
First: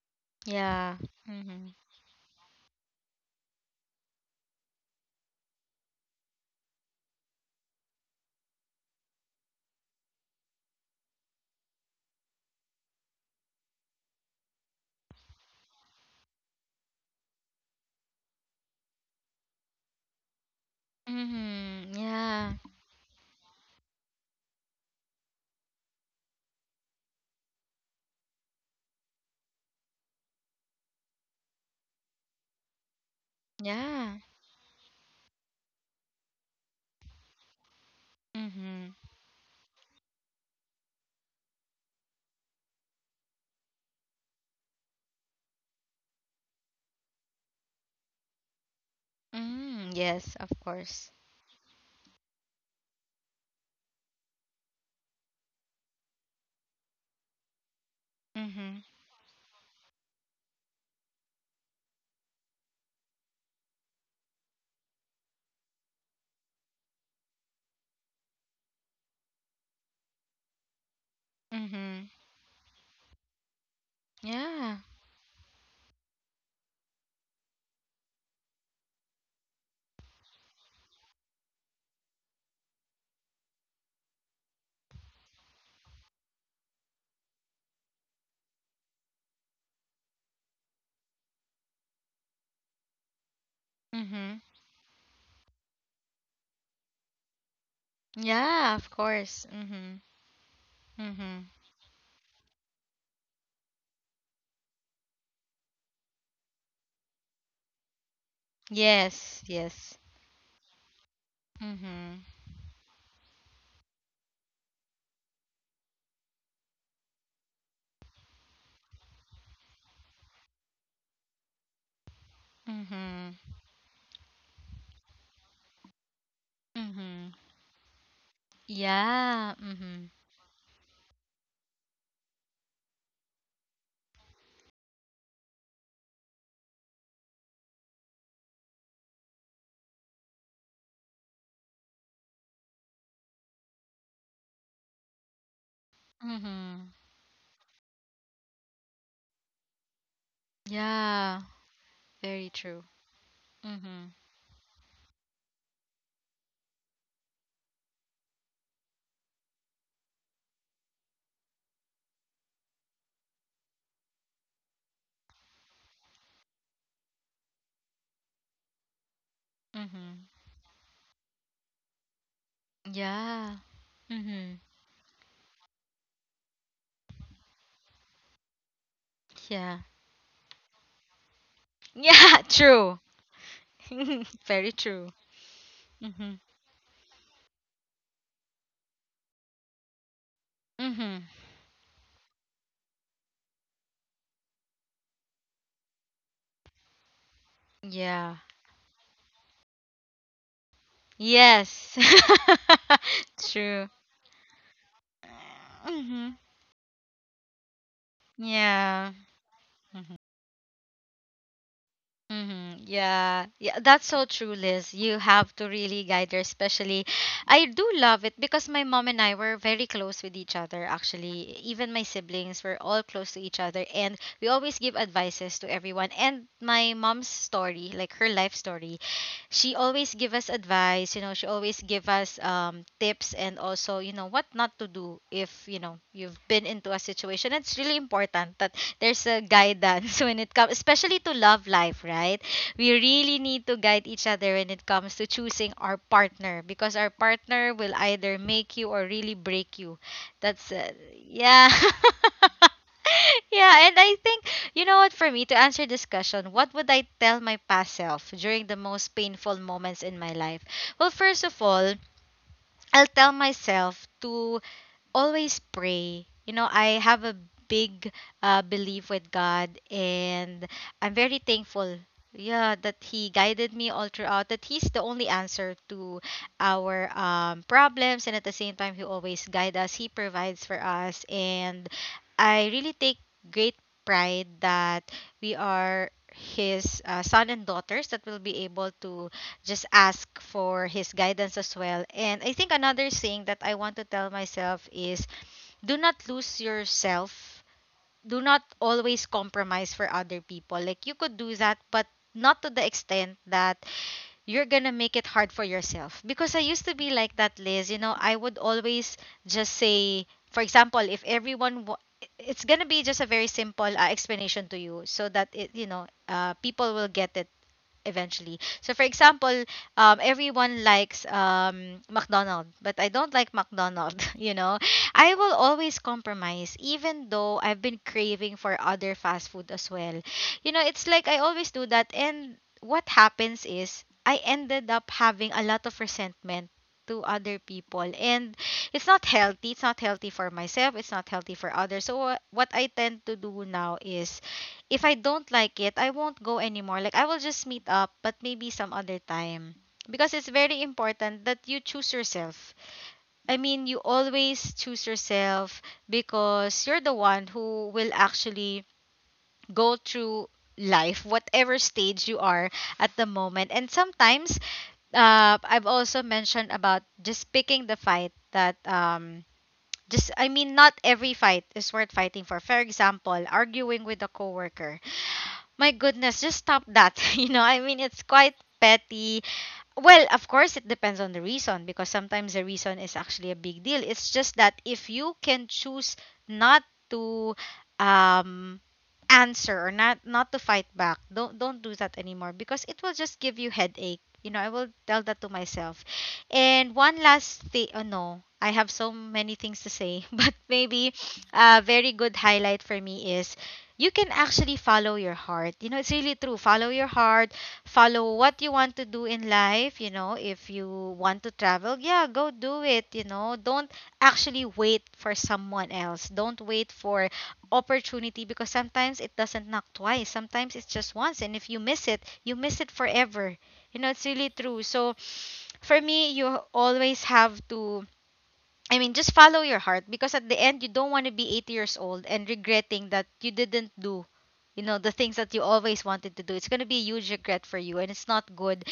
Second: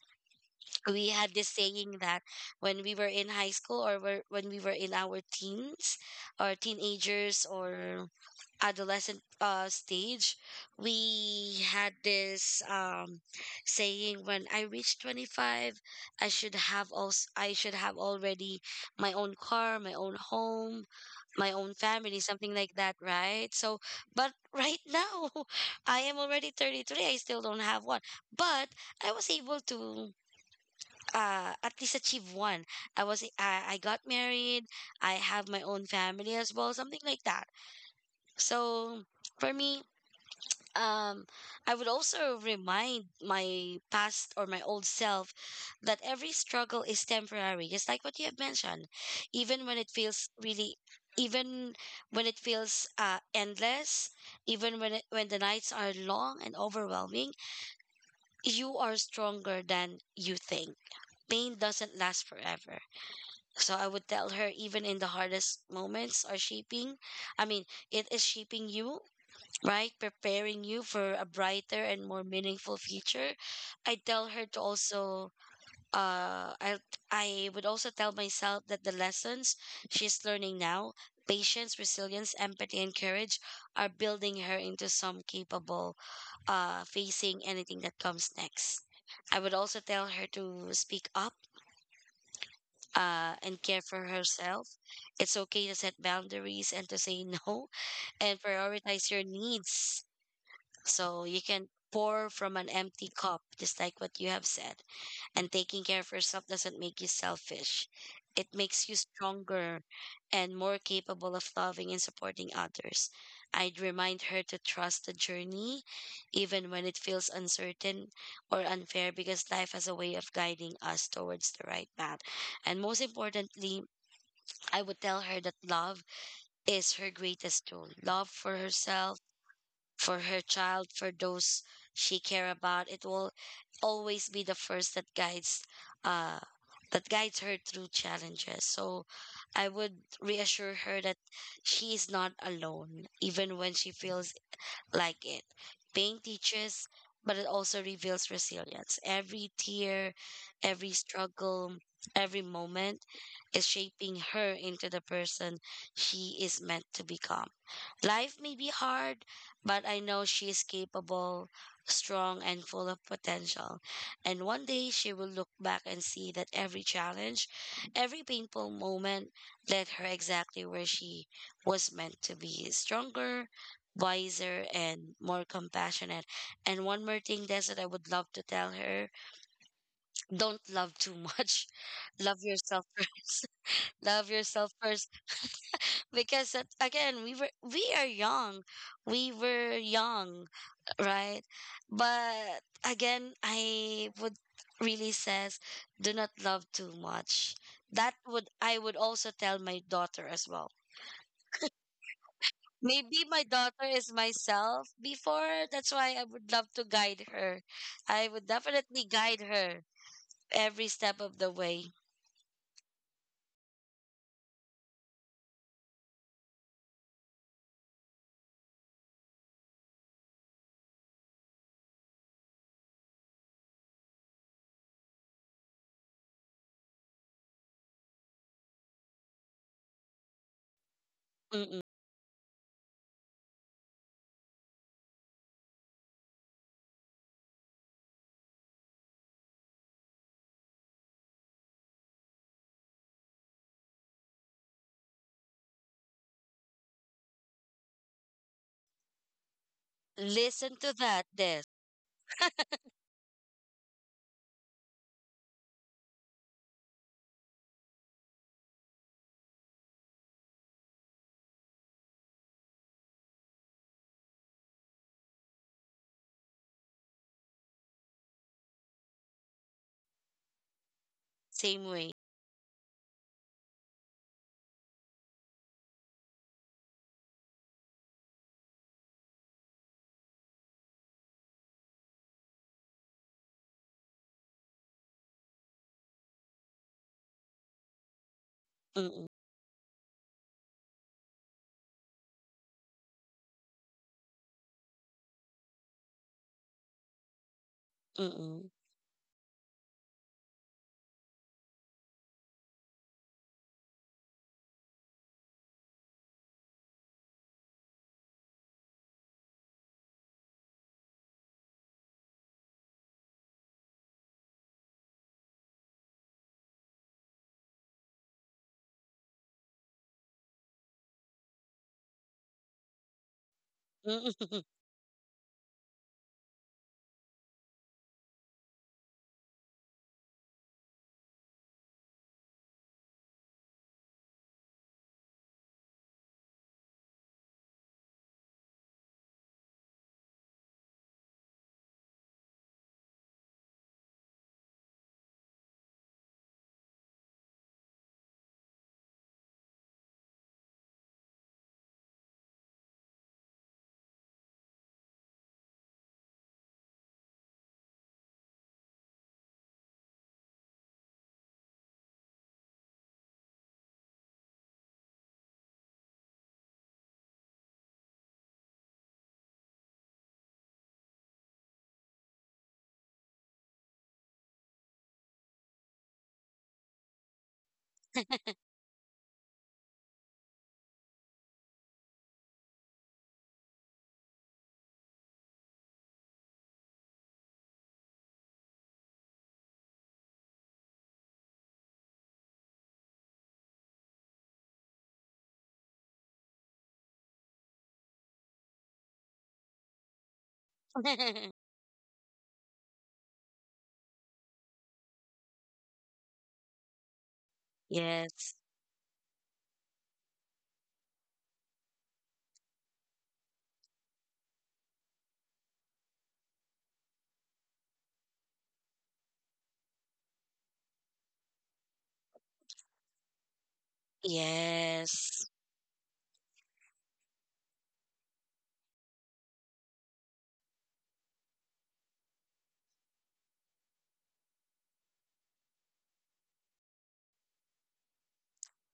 A: Yeah.
B: We had this
A: Mm-hmm.
B: saying that when we were in high school when we were in our teens or teenagers or adolescent stage, we had this saying: "When I reach 25, I should have already my own car, my own home, my own
A: Mm-hmm.
B: family,
A: Yeah.
B: something like that, right?" So, but right now, I am already 33. I still don't have one, but I was able to at least achieve one. I got
A: Yeah.
B: married. I have my own family as well, something like that.
A: Mm-hmm.
B: So for me, um, I would also remind my past or my old self that every struggle is temporary, just like what you have mentioned. Even when it
A: Mm,
B: feels
A: yes, of
B: really,
A: course.
B: even when it feels endless, when the nights are long and overwhelming, you
A: Mm-hmm.
B: are stronger than you think. Pain doesn't last forever. So I would tell her even in the hardest moments are shaping, I mean, it is shaping you, right? Preparing you for a brighter and
A: Mm-hmm.
B: more meaningful future. I tell her to
A: Yeah.
B: also, uh, I, I would also tell myself that the lessons she's learning now, patience, resilience, empathy, and courage, are building her into some capable, facing anything that comes next. I would also tell her to speak up and care for
A: Mm-hmm.
B: herself. It's okay to set boundaries and to say no and
A: Yeah, of
B: prioritize your
A: course. Mm-hmm.
B: needs so you
A: Mm-hmm.
B: can pour from an empty cup, just like what you have said. And taking care of yourself doesn't make you selfish. It makes you
A: Yes,
B: stronger
A: yes.
B: and more capable of loving and
A: Mm-hmm.
B: supporting others. I'd remind her to trust the journey, even when it feels uncertain or unfair, because life has a way of guiding us towards the right path. And most
A: Mm-hmm.
B: importantly, I would tell her that love is her
A: Mm-hmm.
B: greatest tool, love for herself,
A: Yeah. Mm-hmm.
B: for her child, for those she care about. It will always be the first that guides uh her through challenges. So I would reassure her that she is not alone, even when she feels like it. Pain teaches,
A: Mm-hmm.
B: but it also reveals resilience. Every tear, every
A: Yeah.
B: struggle, every
A: Very true.
B: moment is
A: Mm-hmm.
B: shaping her into the person she is meant to become. Life may be hard, but I know she is capable, strong, and full of potential. And one day she will look back and see that every challenge, every painful moment led her
A: Mm-hmm.
B: exactly where she was meant to be: stronger,
A: Yeah. Mm-hmm.
B: wiser, and more compassionate. And one more thing, Des, that I would love to tell her:
A: Yeah.
B: don't love too much. Love
A: Yeah,
B: yourself
A: true.
B: first. Love yourself
A: Very
B: first.
A: true. Mm-hmm.
B: Because again, we are young. We were young,
A: Mm-hmm.
B: right? But again, I would really says do not love too much. That
A: Yeah.
B: would I would also tell my daughter as well.
A: Yes.
B: Maybe my daughter
A: True.
B: is myself before. That's why I
A: Mhm.
B: would love to guide her. I would definitely
A: Yeah.
B: guide her
A: Mm-hmm.
B: every step of the way.
A: Mm-hmm. Yeah, yeah, that's so true, Liz. You have to really guide her, especially. I do love it because my mom and I were very close with each other, actually. Even my siblings were all close to each other, and we always give advices to everyone. And my mom's story, like her life story, she always give us advice. She always
B: Mm-mm.
A: give us tips and also, you know, what not to do if you know you've been into a situation. It's really important that there's a guidance when it comes especially to love life, right? We really need to guide each other when it comes to choosing our partner because our partner will either make you or really break you. That's
B: Listen to that, this,
A: yeah. yeah and I think you know what for me to answer this question, what would I tell my past self during the most painful moments in my life? Well, first of all, I'll tell myself to always pray. You know, I have a big belief with God, and I'm very
B: same
A: thankful.
B: way.
A: Yeah, that He guided me all throughout. That He's the only answer to our problems, and at the same time, He always guides us. He provides for us, and I really take great pride that we are His son and daughters that will be able
B: Mm-mm.
A: to just ask for his guidance as well. And I think another thing that I want to tell myself is do not lose yourself. Do not
B: Mm-mm.
A: always compromise for other people. Like you could do that, but not to the extent that you're gonna make it hard for yourself. Because I used to be like that, Liz. You know, I would always just say, for example, if everyone, wa- it's gonna be just a very simple explanation to you so that people will get it eventually. So for example, everyone likes McDonald, but I don't like McDonald, you
B: Mm-mm.
A: know. I will always compromise even though I've been craving for other fast food as well. You know, it's like I always do that and what happens is I ended up having a lot of resentment to other people and it's not healthy. It's not healthy for myself, it's not healthy for others, so what I tend to do now is if I don't like it, I won't go anymore. Like I will just meet up, but maybe some other time. Because it's very important that you choose yourself. I mean, you always choose yourself because you're the one who will actually go through life, whatever stage you are at the moment. And sometimes, I've also mentioned about just picking the fight that just I mean, not every fight is worth fighting for. For example, arguing with a coworker, my goodness, just stop that. You know, I mean, it's quite petty. Well, of course, it depends on the reason because sometimes the reason is actually a big deal. It's just that if you can choose not to um, answer or not to fight back, don't do that anymore because it will just give you headache. You know, I will tell that to myself. And one last thing. Oh no, I have so many things to say, but maybe a very good highlight for me is you can actually follow your heart. You know, it's really true. Follow your heart, follow
B: Yes.
A: what you want to do in life, you know, if you want to travel, yeah, go do it, you know. Don't actually wait for someone else. Don't wait for opportunity because sometimes it doesn't knock twice. Sometimes it's just once and if you miss it, you miss it forever. You know, it's really true. So
B: Yes.
A: for me, you always have to, I mean, just follow your heart because at the end, you don't want to be 80 years old and regretting that you didn't do, you know, the things that you always wanted to do. It's going to be a huge regret for you and it's not good.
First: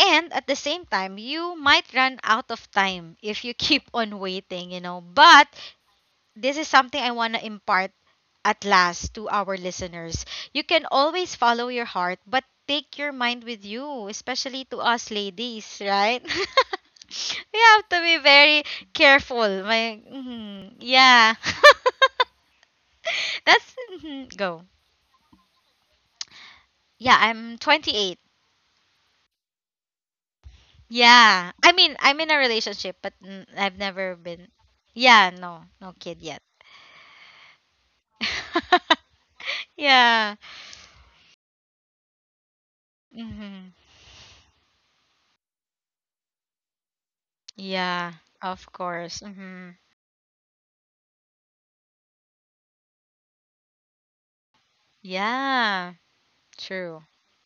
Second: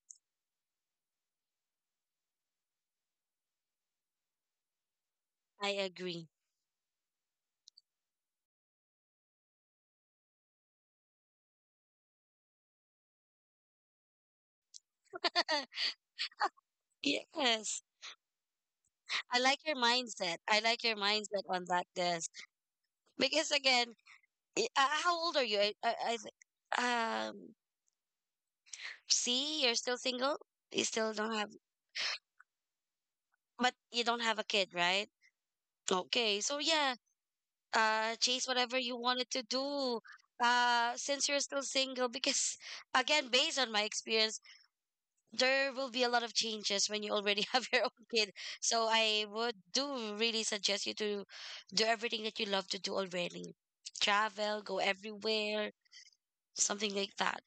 A: And at the same time, you might run out of time if you keep on waiting, you know. But
B: I agree.
A: this is something I want to impart at last to our listeners. You can always follow your heart, but take your mind with you, especially to us ladies, right? We
B: Yes.
A: have to be very
B: I like
A: careful.
B: your
A: My,
B: mindset. I
A: mhm,
B: like your
A: yeah.
B: mindset on that, this. Because
A: That's
B: again,
A: mhm, go.
B: how old are you?
A: Yeah,
B: Um,
A: I'm 28.
B: see, you're still single? You still don't have.
A: Yeah. I mean, I'm in a relationship, but mm,
B: But
A: I've
B: you
A: never
B: don't have a
A: been.
B: kid, right?
A: Yeah, no. No kid
B: Okay,
A: yet.
B: so yeah, chase whatever you wanted to do.
A: Yeah.
B: Since you're still single, because again, based on
A: Hmm.
B: my experience, there will be a lot of changes when you already have your own
A: Yeah,
B: kid.
A: of
B: So
A: course.
B: I would
A: Hmm.
B: do really suggest you to do everything that you love to do already. Travel, go everywhere,
A: Yeah,
B: something
A: true.
B: like that.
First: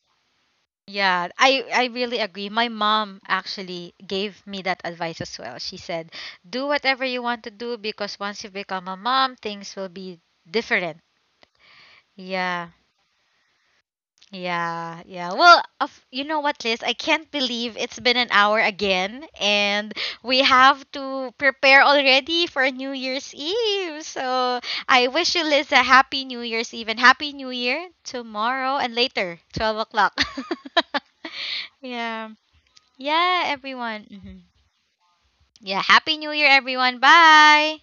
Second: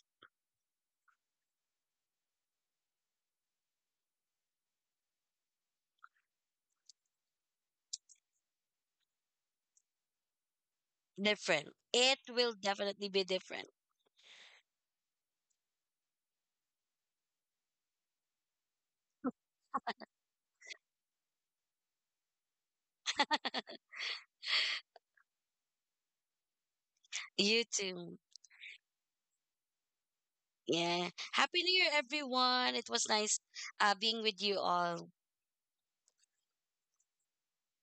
A: Yeah, I really agree. My mom actually gave me that advice as well. She said, "Do whatever you want to do because once you become a mom, things will be different."
B: Different. It will
A: Yeah.
B: definitely be different.
A: Yeah, yeah. Well, of, you know what, Liz? I can't believe it's been an hour again, and we have to prepare already for New Year's Eve. So I wish you, Liz, a happy New Year's Eve and happy New
B: You
A: Year
B: too.
A: tomorrow and later, 12 o'clock.
B: Yeah. Happy New Year,
A: Yeah.
B: everyone. It was nice
A: Yeah, everyone.
B: being
A: Hmm.
B: with you all.
A: Yeah, Happy New Year, everyone. Bye.